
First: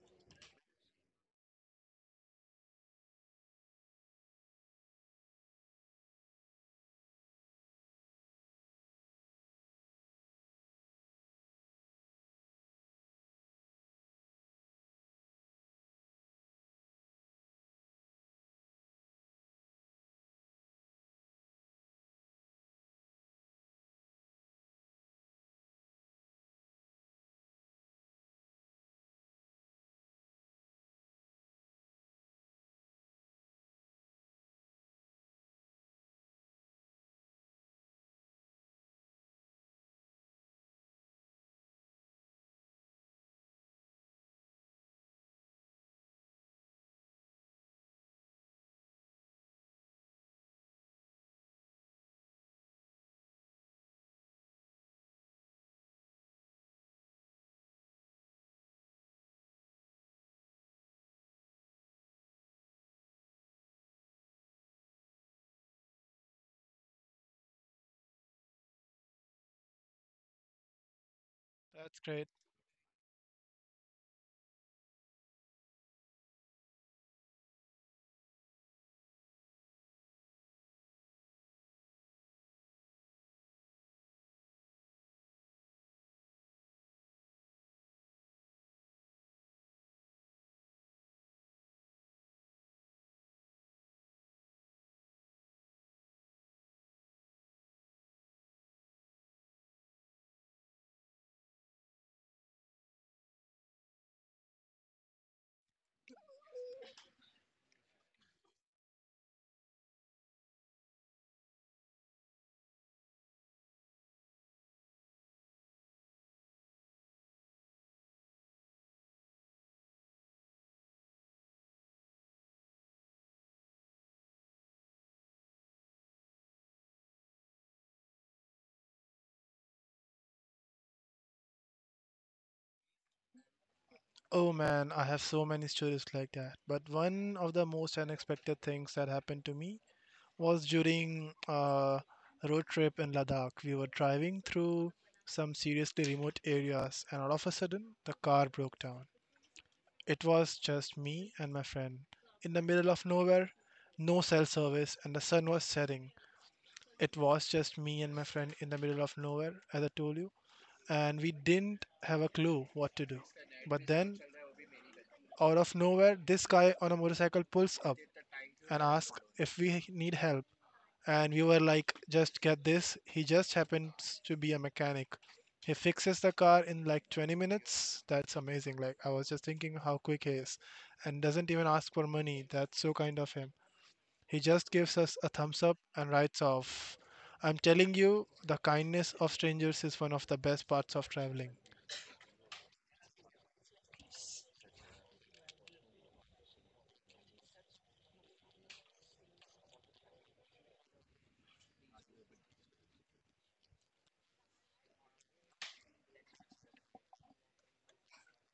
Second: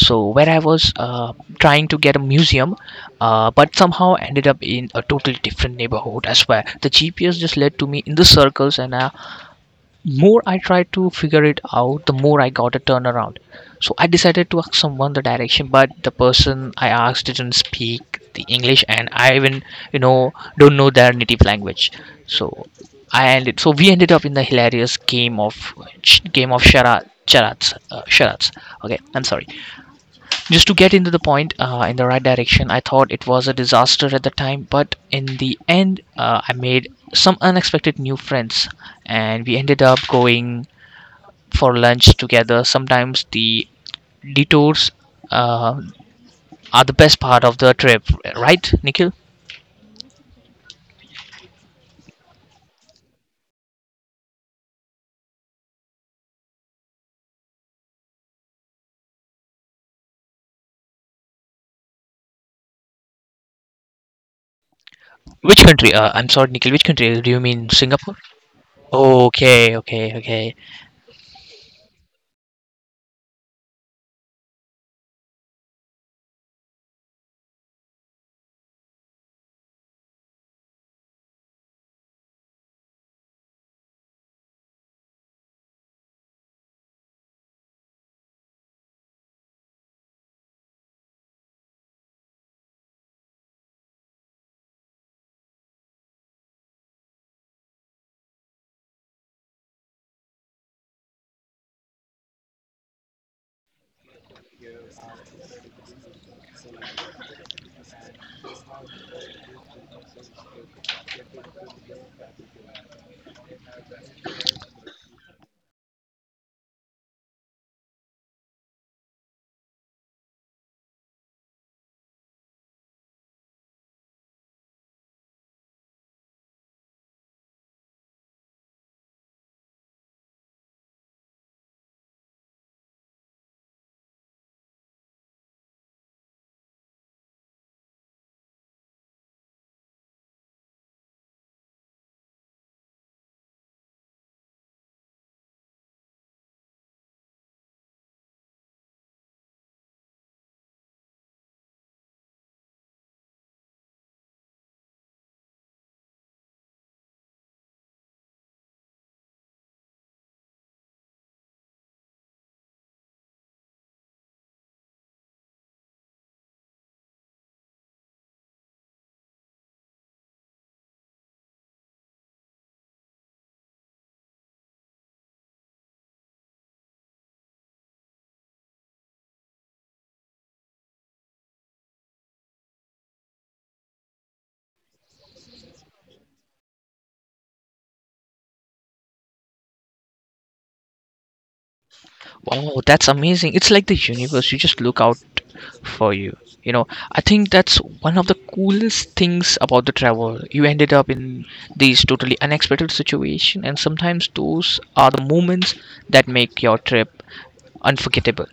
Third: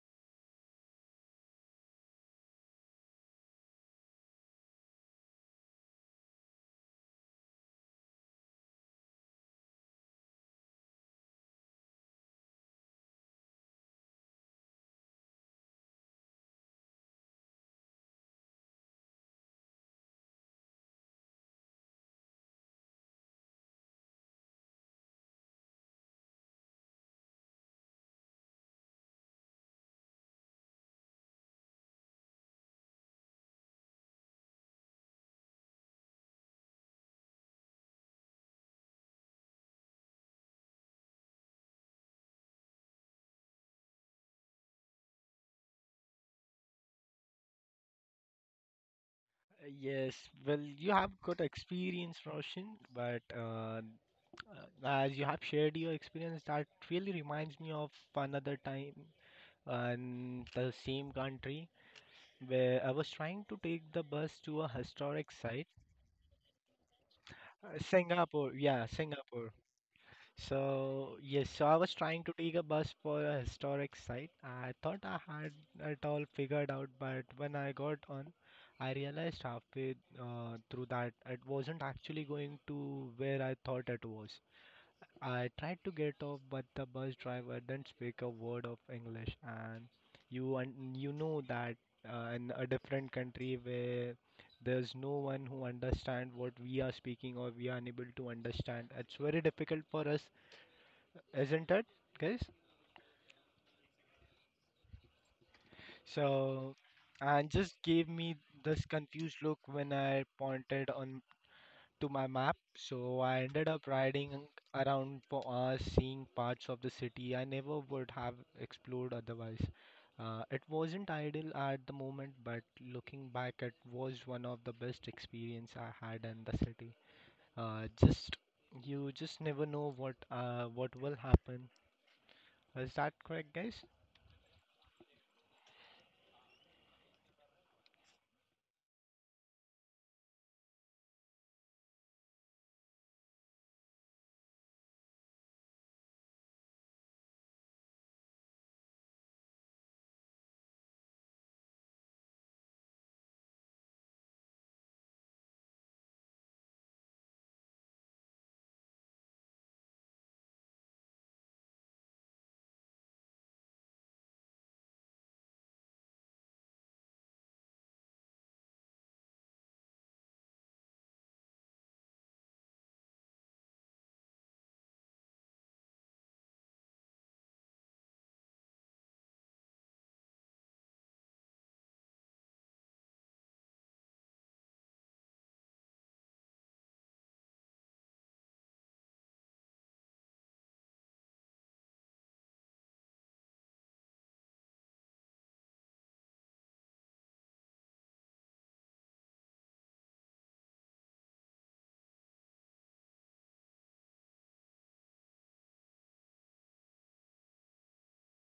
Speaker 1: So where I was trying to get a museum, but somehow ended up in a totally different neighborhood. I swear, the GPS just led to me in the circles, and I, more I tried to figure it out, the more I got a turnaround. So I decided to ask someone the direction, but the person I asked didn't speak the English, and I even, you know, don't know their native language. So I ended. So we ended up in the hilarious game of charades. Charades. Charades. Okay, I'm sorry, just to get into the point, in the right direction. I thought it was a disaster at the time, but in the end, I made some unexpected new friends and we ended up going for lunch together. Sometimes the detours, uh, are the best part of the trip, right, Nikhil?
Speaker 3: Yes, well, you have got experience, Roshan, but as you have shared your experience, that really reminds me of another time in the same country where I was trying to take the bus to a historic
Speaker 1: Which
Speaker 3: site.
Speaker 1: country, I'm sorry, Nikhil, which country do you mean? Singapore?
Speaker 3: Singapore. Yeah, Singapore.
Speaker 1: Okay, okay, okay.
Speaker 3: So, yes, so I was
Speaker 2: That's
Speaker 3: trying
Speaker 2: great.
Speaker 3: to take a bus for a historic site. I thought I had it all figured out, but when I got on, I realized halfway through that it wasn't actually going to where I thought it was. I tried to get off, but the bus driver didn't speak a word of English, and you know that in a different country where there's no one who understand what we are speaking or we are unable to understand, it's very difficult for us, isn't it, guys? So, and just gave me this confused look when I pointed on to my map. So I ended up riding around for hours, seeing parts of the city I never would have explored otherwise. It wasn't ideal at the moment, but looking back, it was one of the best experience I had in the city. Just You just never know what will happen. Is that correct, guys?
Speaker 2: Oh man, I have so many stories like that. But one of the most unexpected things that happened to me was during a road trip in Ladakh. We were driving through some seriously remote areas, and all of a sudden, the car broke down. It was just me and my friend. In the middle of nowhere, no cell service, and the sun was setting. It was just me and my friend in the middle of nowhere, as I told you, and we didn't have a clue what to do. But then, out of nowhere, this guy on a motorcycle pulls up and asks if we need help, and we were like, just get this, he just happens to be a mechanic. He fixes the car in like 20 minutes. That's amazing. Like, I was just thinking how quick he is, and doesn't even ask for money. That's so kind of him. He just gives us a thumbs up and writes off. I'm telling you, the kindness of strangers is one of the best parts of traveling.
Speaker 1: Wow, that's amazing. It's like the universe, you just look out for you. You know, I think that's one of the coolest things about the travel. You ended up in these totally unexpected situation, and sometimes those are the moments that make your trip unforgettable.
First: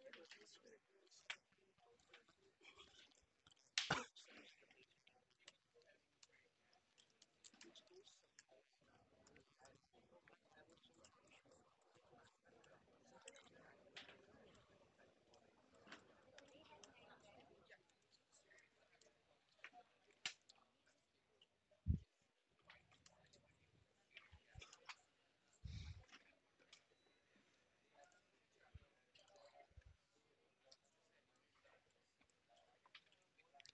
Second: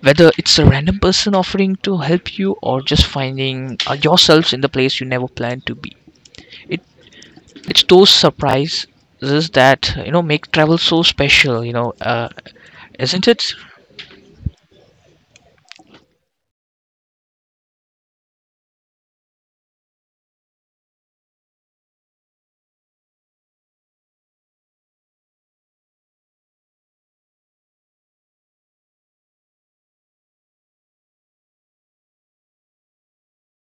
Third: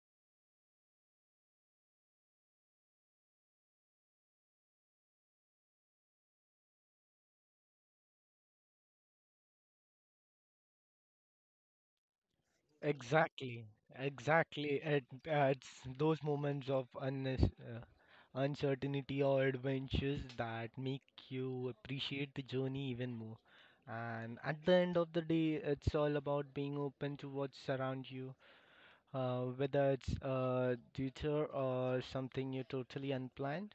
Speaker 1: Whether it's a random person offering to help you, or just finding yourselves in the place you never planned to be. It it's those surprises that, you know, make travel so special, you know, isn't it?
Speaker 3: Exactly, exactly. It adds those moments of uncertainty or adventures that make you appreciate the journey even more. And at the end of the day, it's all about being open to what's around you, whether it's a detour or something you totally unplanned.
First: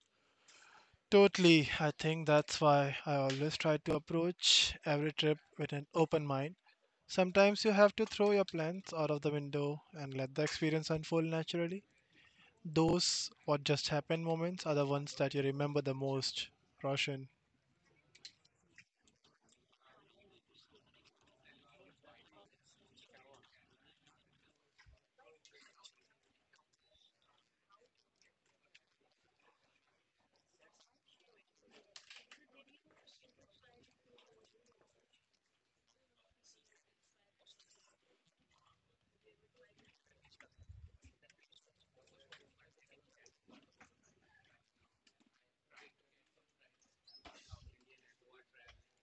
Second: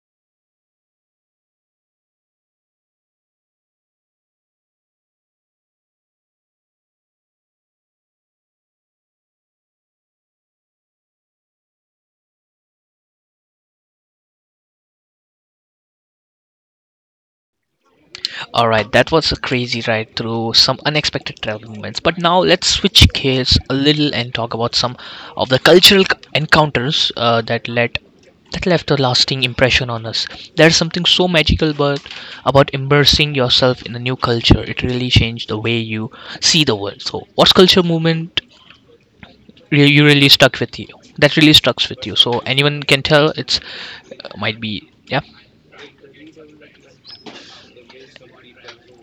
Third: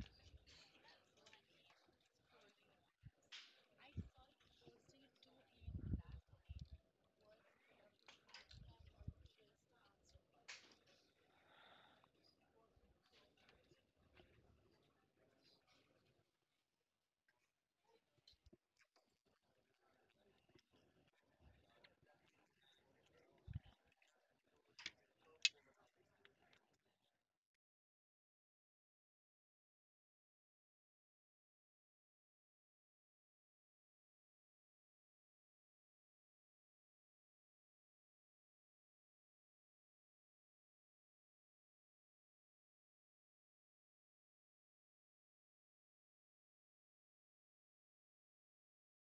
Speaker 2: Totally. I think that's why I always try to approach every trip with an open mind. Sometimes you have to throw your plans out of the window and let the experience unfold naturally. Those what just happened moments are the ones that you remember the most, Roshan.
Speaker 1: All right, that was a crazy ride through some unexpected travel moments. But now let's switch gears a little and talk about some of the cultural encounters that left a lasting impression on us. There's something so magical but about immersing yourself in a new culture. It really changed the way you see the world. So, what's culture movement you really stuck with you? That really stuck with you. So anyone can tell, it's might be, yeah.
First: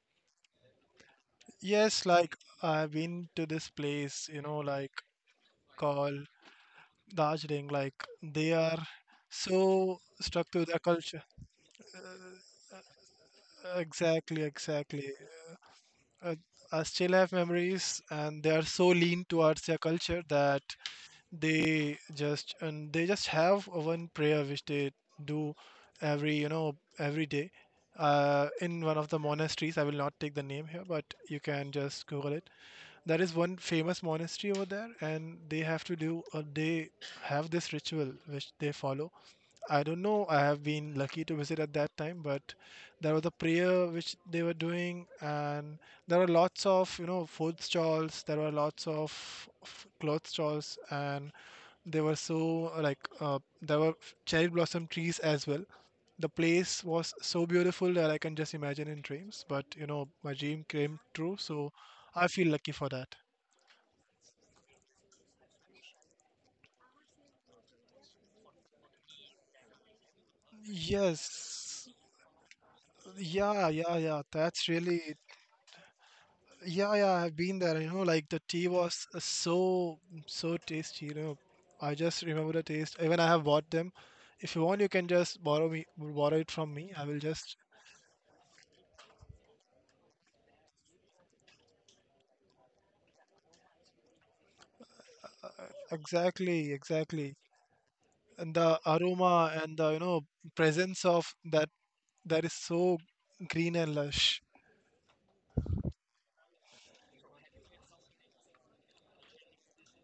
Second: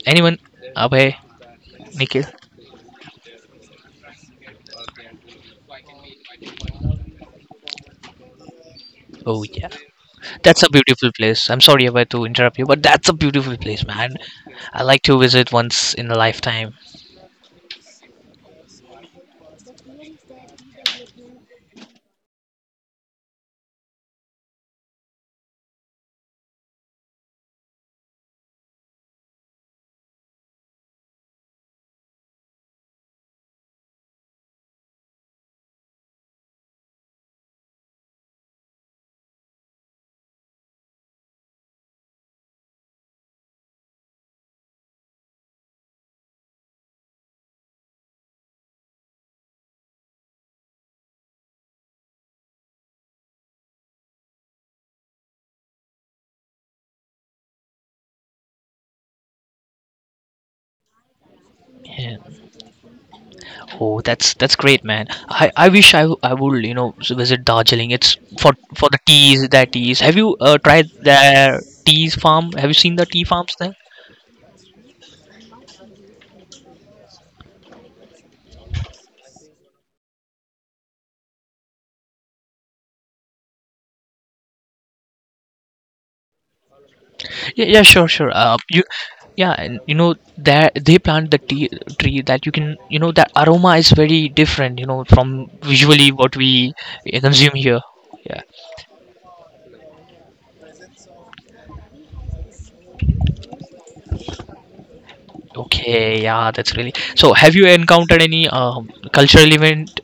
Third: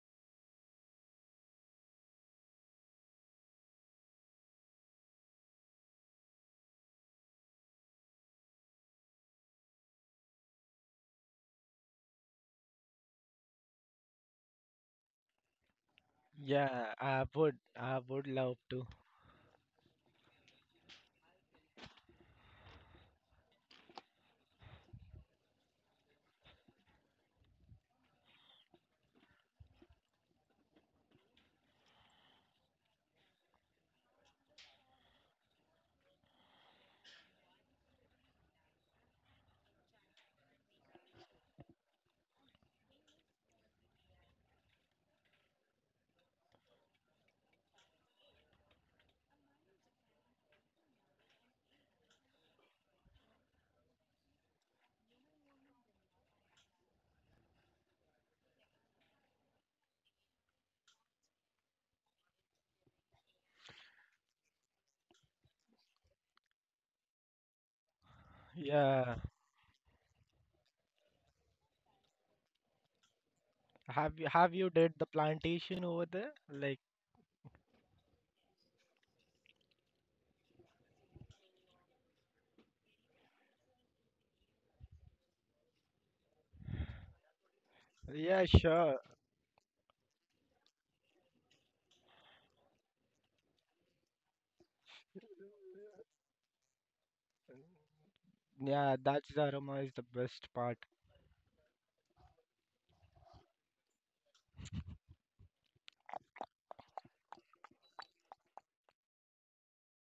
Speaker 1: Anyone? Abhay,
Speaker 2: Yes,
Speaker 1: Nikhil.
Speaker 2: like I've been to this place, you know, like called Darjeeling, like they are
Speaker 1: Oh yeah.
Speaker 2: so stuck
Speaker 1: That's
Speaker 2: to
Speaker 1: a
Speaker 2: their
Speaker 1: beautiful
Speaker 2: culture.
Speaker 1: place. I'm sorry if I to interrupt you, but that's a beautiful place, man.
Speaker 2: Exactly,
Speaker 1: I like
Speaker 2: exactly.
Speaker 1: to visit once in a
Speaker 2: Uh,
Speaker 1: lifetime.
Speaker 2: I
Speaker 3: Yeah,
Speaker 2: still have
Speaker 3: I
Speaker 2: memories,
Speaker 3: would
Speaker 2: and they
Speaker 3: love
Speaker 2: are
Speaker 3: to.
Speaker 2: so lean towards their culture that they just and they just have a one prayer which they do every you know every day in one of the monasteries. I will not take the name here, but you can just google it. There is one famous monastery over there and they have to do, or they have this ritual which they follow. I don't know, I have been lucky to visit at that time, but there was a prayer which they were doing, and there were lots of, you know, food stalls, there were lots of clothes stalls, and they were so like there were cherry blossom trees as well. The place was so beautiful that I can just imagine in dreams. But you know, my dream came true, so
Speaker 1: Yeah.
Speaker 2: I feel lucky for that.
Speaker 1: Oh, that's great, man. I wish I, I would, you know, visit Darjeeling. It's for the
Speaker 3: Yeah.
Speaker 1: teas, their teas. Have you tried their
Speaker 2: Yes.
Speaker 1: teas farm? Have you seen the tea farms
Speaker 2: Yeah,
Speaker 1: there?
Speaker 2: yeah, yeah.
Speaker 3: Have
Speaker 2: That's
Speaker 3: you did
Speaker 2: really
Speaker 3: the plantation over there? Like,
Speaker 2: yeah, yeah. I've been there, you know, like the tea was so so tasty, you know. I just remember the taste. Even I have bought them. If you want, you can just borrow it from me. I will just
Speaker 1: Yeah, yeah, sure, sure.
Speaker 3: yeah,
Speaker 1: You,
Speaker 3: sure.
Speaker 1: yeah, and you know there they plant the tea tree that you can, you know, that aroma is very different. You know, from visually what
Speaker 2: exactly,
Speaker 1: we
Speaker 2: exactly.
Speaker 1: consume here. Yeah.
Speaker 2: And the
Speaker 3: Yeah, that's
Speaker 2: aroma
Speaker 3: Dharma
Speaker 2: and the
Speaker 3: is
Speaker 2: you
Speaker 3: the
Speaker 2: know
Speaker 3: best part.
Speaker 2: presence of that, that is so green and lush.
Speaker 1: Okay, yeah, that's really. So, have you encountered any cultural event?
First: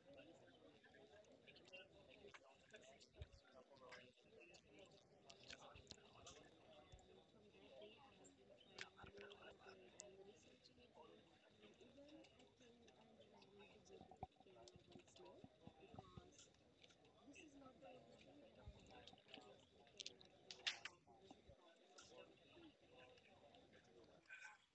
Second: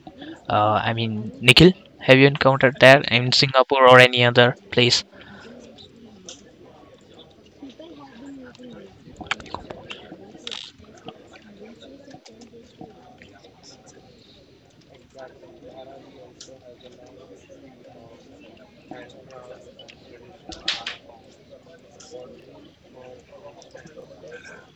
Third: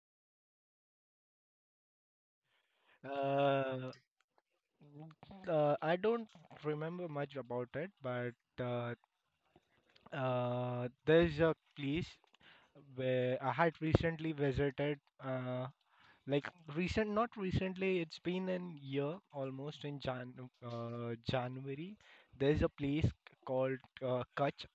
Speaker 1: I mean, Nikhil, have you encountered that in Singapore
Speaker 3: Uh,
Speaker 1: or any other place?
Speaker 3: I don't remember much about it, but uh, there's a place where I had recently visited. Uh, like recent, not recently. It's been an year almost in January. There's a place called Kutch,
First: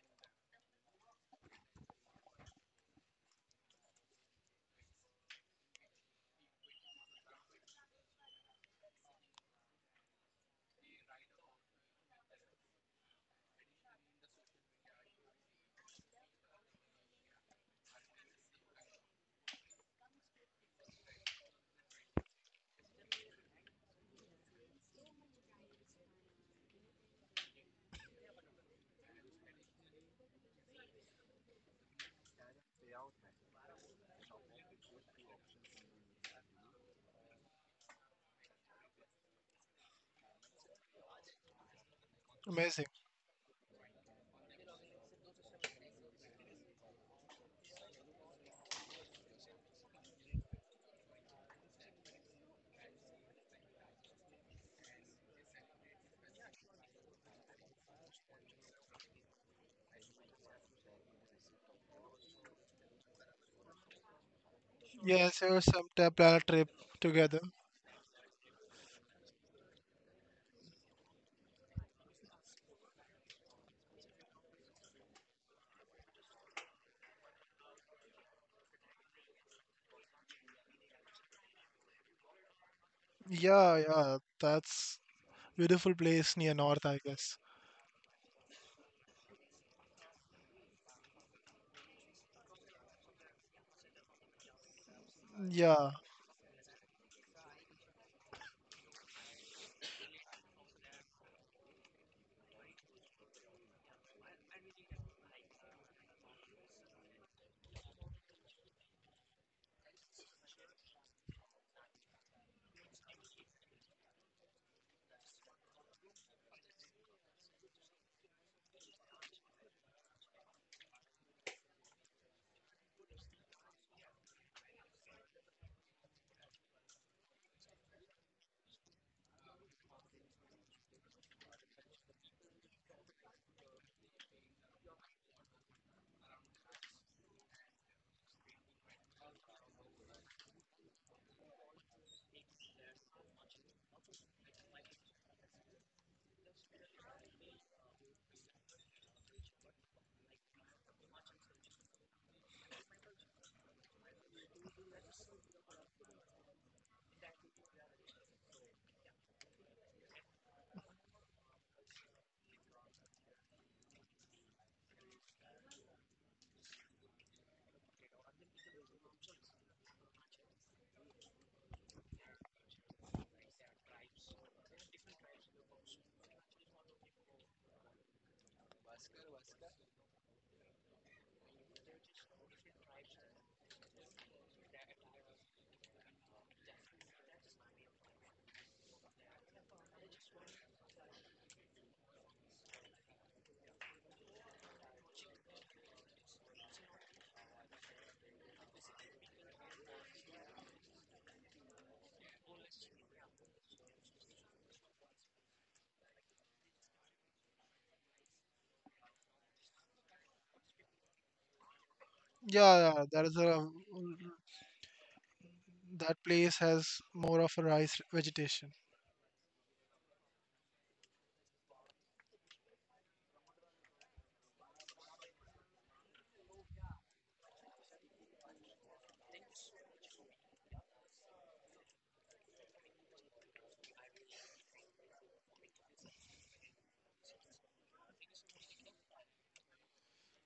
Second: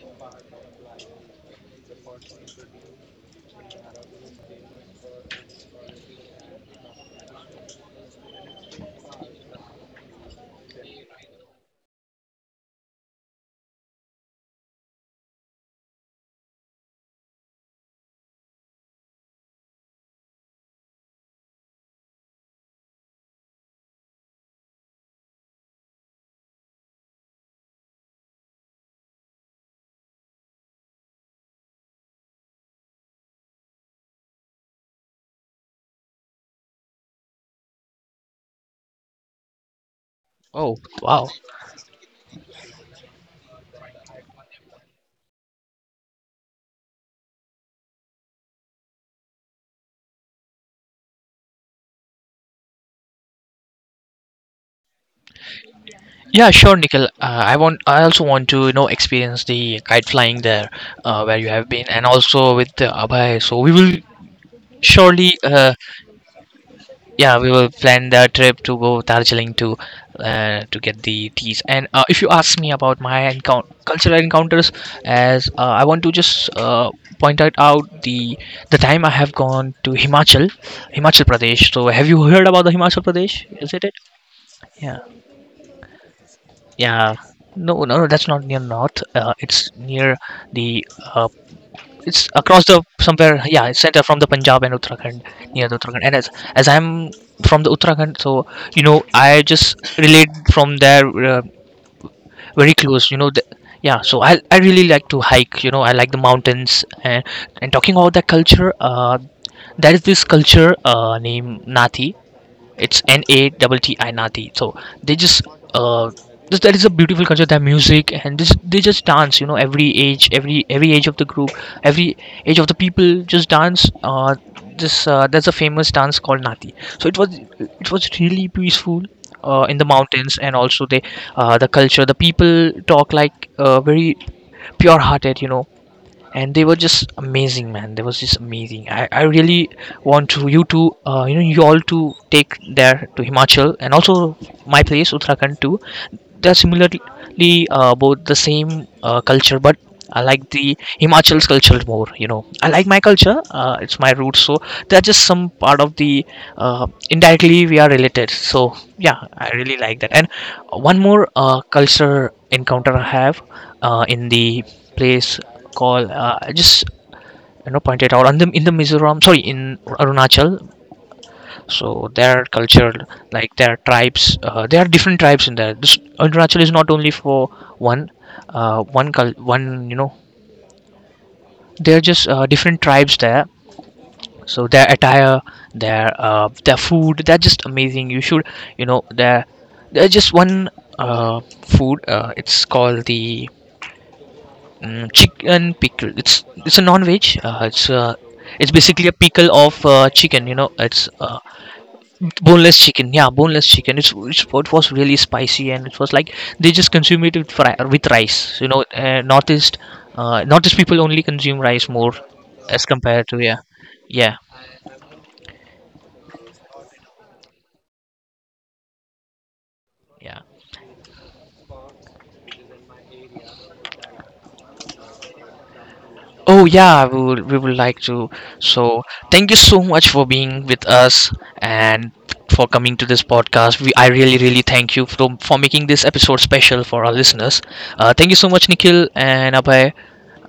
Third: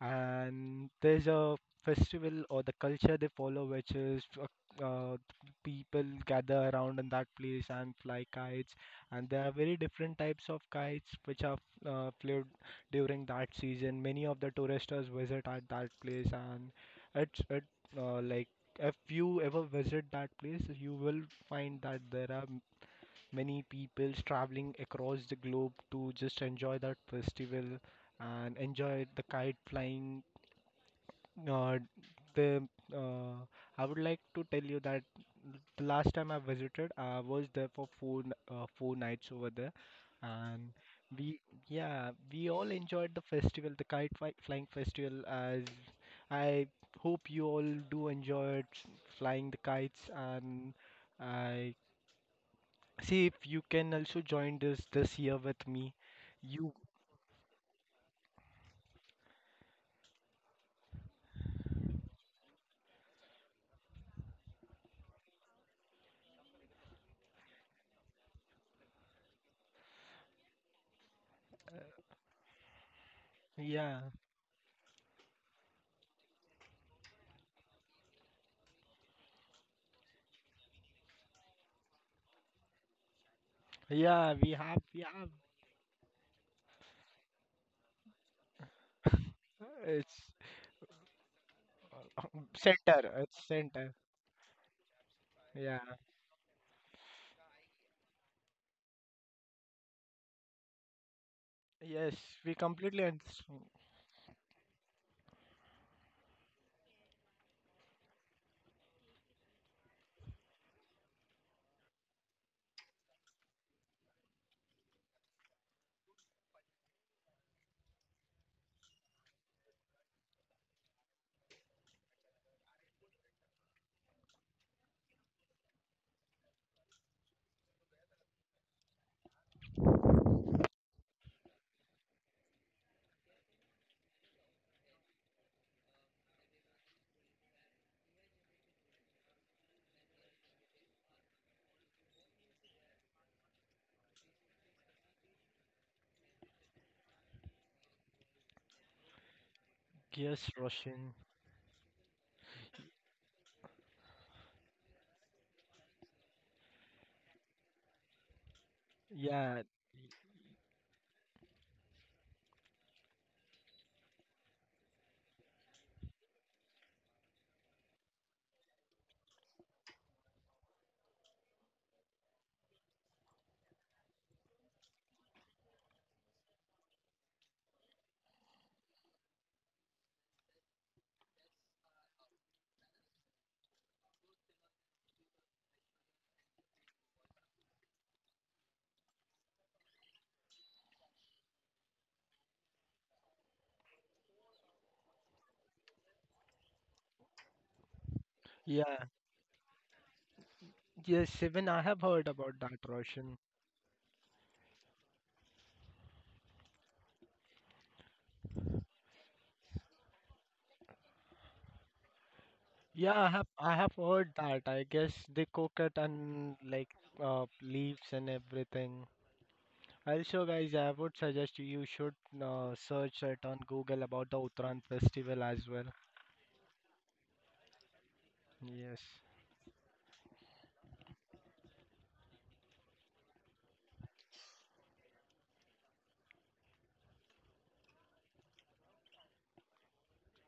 Speaker 3: and there's a festival or the culture they follow which is people gather around in that place and fly kites, and there are very different types of kites which are flew during that season. Many of the tourists visit at that place, and it's it like if you ever visit that place you will find that there are many people traveling across the globe to just enjoy that festival and enjoy the kite flying. Uh, the uh, I would like to tell you that the last time I visited, I was there for four nights over there, and
Speaker 1: Oh, wow.
Speaker 3: we yeah we all
Speaker 2: Amazing.
Speaker 3: enjoyed the festival, the kite flying festival. As I hope you all do enjoy flying the kites, and I see if you can also join this this year with me.
Speaker 1: Yeah,
Speaker 3: You
Speaker 1: sure, Nikhil. I want. I also want to, you know, experience the kite flying there, where you have been, and also with Abhay. So we will surely
Speaker 2: Yes, you some tap planet trip
Speaker 1: yeah,
Speaker 2: together.
Speaker 1: we will plan the trip to go Darjeeling to get the teas. And if you ask me about my encounter,
Speaker 3: yeah
Speaker 1: cultural encounters, as I want to just point out the time I have gone to Himachal, Himachal Pradesh. So have you heard about the Himachal Pradesh? Is
Speaker 2: Yeah,
Speaker 1: it it?
Speaker 2: yeah,
Speaker 3: yeah we have We
Speaker 2: that's
Speaker 1: Yeah,
Speaker 3: have
Speaker 2: beautiful place near north, I
Speaker 1: yeah.
Speaker 2: guess.
Speaker 1: No, no, no, that's not near north. It's near
Speaker 3: it's
Speaker 1: the uh, it's across the
Speaker 3: Center,
Speaker 1: somewhere,
Speaker 3: it's
Speaker 1: yeah, it's
Speaker 3: center.
Speaker 1: center from the Punjab and Uttarakhand, near
Speaker 3: Yeah.
Speaker 1: the
Speaker 2: Yeah,
Speaker 1: Uttarakhand. And as I'm from the Uttarakhand, so you know I just relate from there. uh,
Speaker 3: Yes, we
Speaker 1: very
Speaker 3: completely
Speaker 1: close, you know, the,
Speaker 3: understand.
Speaker 1: yeah, so I really like to hike, you know, I like the mountains, and talking about that culture, there is this culture named Nati. It's NATTI, Nati. So they uh just, that is a beautiful culture. Their music and this, they just dance. You know, every age, every age of the group, every age of the people just dance. This there's a famous dance called Nati. So it was really peaceful. In the mountains, and also they, the culture, the people talk like very pure hearted, you know, and they were just amazing, man, they was just amazing. I really want to you to, you know, you all to take there to Himachal, and also my place, Uttarakhand too. They are similarly about the same culture. But I like
Speaker 3: Yes,
Speaker 1: the
Speaker 3: Roshan.
Speaker 1: Himachal's culture more, you know. I like my culture, it's my roots. So they're just some part of the uh, indirectly we are related. So yeah, I
Speaker 3: Yeah,
Speaker 1: really like that. And one more culture encounter I have in the place called, I just, you know, pointed out on the, in the Mizoram, sorry, in Arunachal. So their culture, like their tribes, there are different tribes in there. This Arunachal is not only for one one one, you know, there are just different tribes there. So their attire, their food, they're just amazing. You should, you know, their, there's just one uh, food, it's called the chicken pickle. It's a non-veg, it's
Speaker 3: yeah.
Speaker 1: basically a pickle of chicken, you know. It's
Speaker 3: Yes, even I have heard about
Speaker 1: boneless
Speaker 3: that,
Speaker 1: chicken. Yeah,
Speaker 3: Roshan.
Speaker 1: boneless chicken. It's, it was really spicy, and it was like they just consume it with, with rice, you know. Northeast, northeast people only consume rice more as
Speaker 2: yeah, yeah.
Speaker 3: Yeah,
Speaker 1: compared
Speaker 2: That
Speaker 1: to,
Speaker 2: is
Speaker 1: yeah,
Speaker 2: a
Speaker 3: I have heard
Speaker 1: yeah,
Speaker 3: that. I guess they cook it
Speaker 2: that
Speaker 3: and
Speaker 2: place
Speaker 3: like
Speaker 2: has more of a rice
Speaker 3: leaves and
Speaker 2: vegetation.
Speaker 3: everything.
Speaker 1: yeah.
Speaker 3: Also, guys, I would suggest you should search it on Google about the Uttarayan festival as well.
Speaker 1: Oh yeah, we would like to.
Speaker 3: Yes.
Speaker 1: So thank you so much for being with us, and for coming to this podcast. We I really, really thank you for making this episode special for our listeners. Thank you so much, Nikhil and Abhay.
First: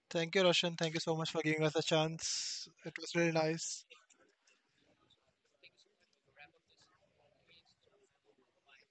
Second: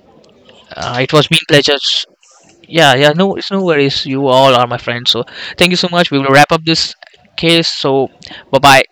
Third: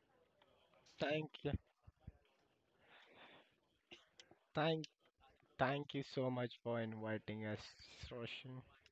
Speaker 2: Thank you, Roshan. Thank you
Speaker 1: It
Speaker 2: so
Speaker 1: was
Speaker 3: Thank
Speaker 2: much
Speaker 1: been
Speaker 2: for
Speaker 3: you.
Speaker 2: giving us
Speaker 1: pleasure.
Speaker 2: a chance.
Speaker 1: Yeah,
Speaker 2: It
Speaker 1: yeah,
Speaker 2: was really
Speaker 1: no, it's no
Speaker 2: nice.
Speaker 1: worries. You all are my
Speaker 3: Thank
Speaker 1: friends. So thank you so
Speaker 3: Thank you
Speaker 1: much. We will
Speaker 3: so
Speaker 1: wrap
Speaker 3: much
Speaker 1: up
Speaker 3: for
Speaker 1: this
Speaker 3: inviting us,
Speaker 1: case. So bye,
Speaker 3: Roshan.
Speaker 1: bye.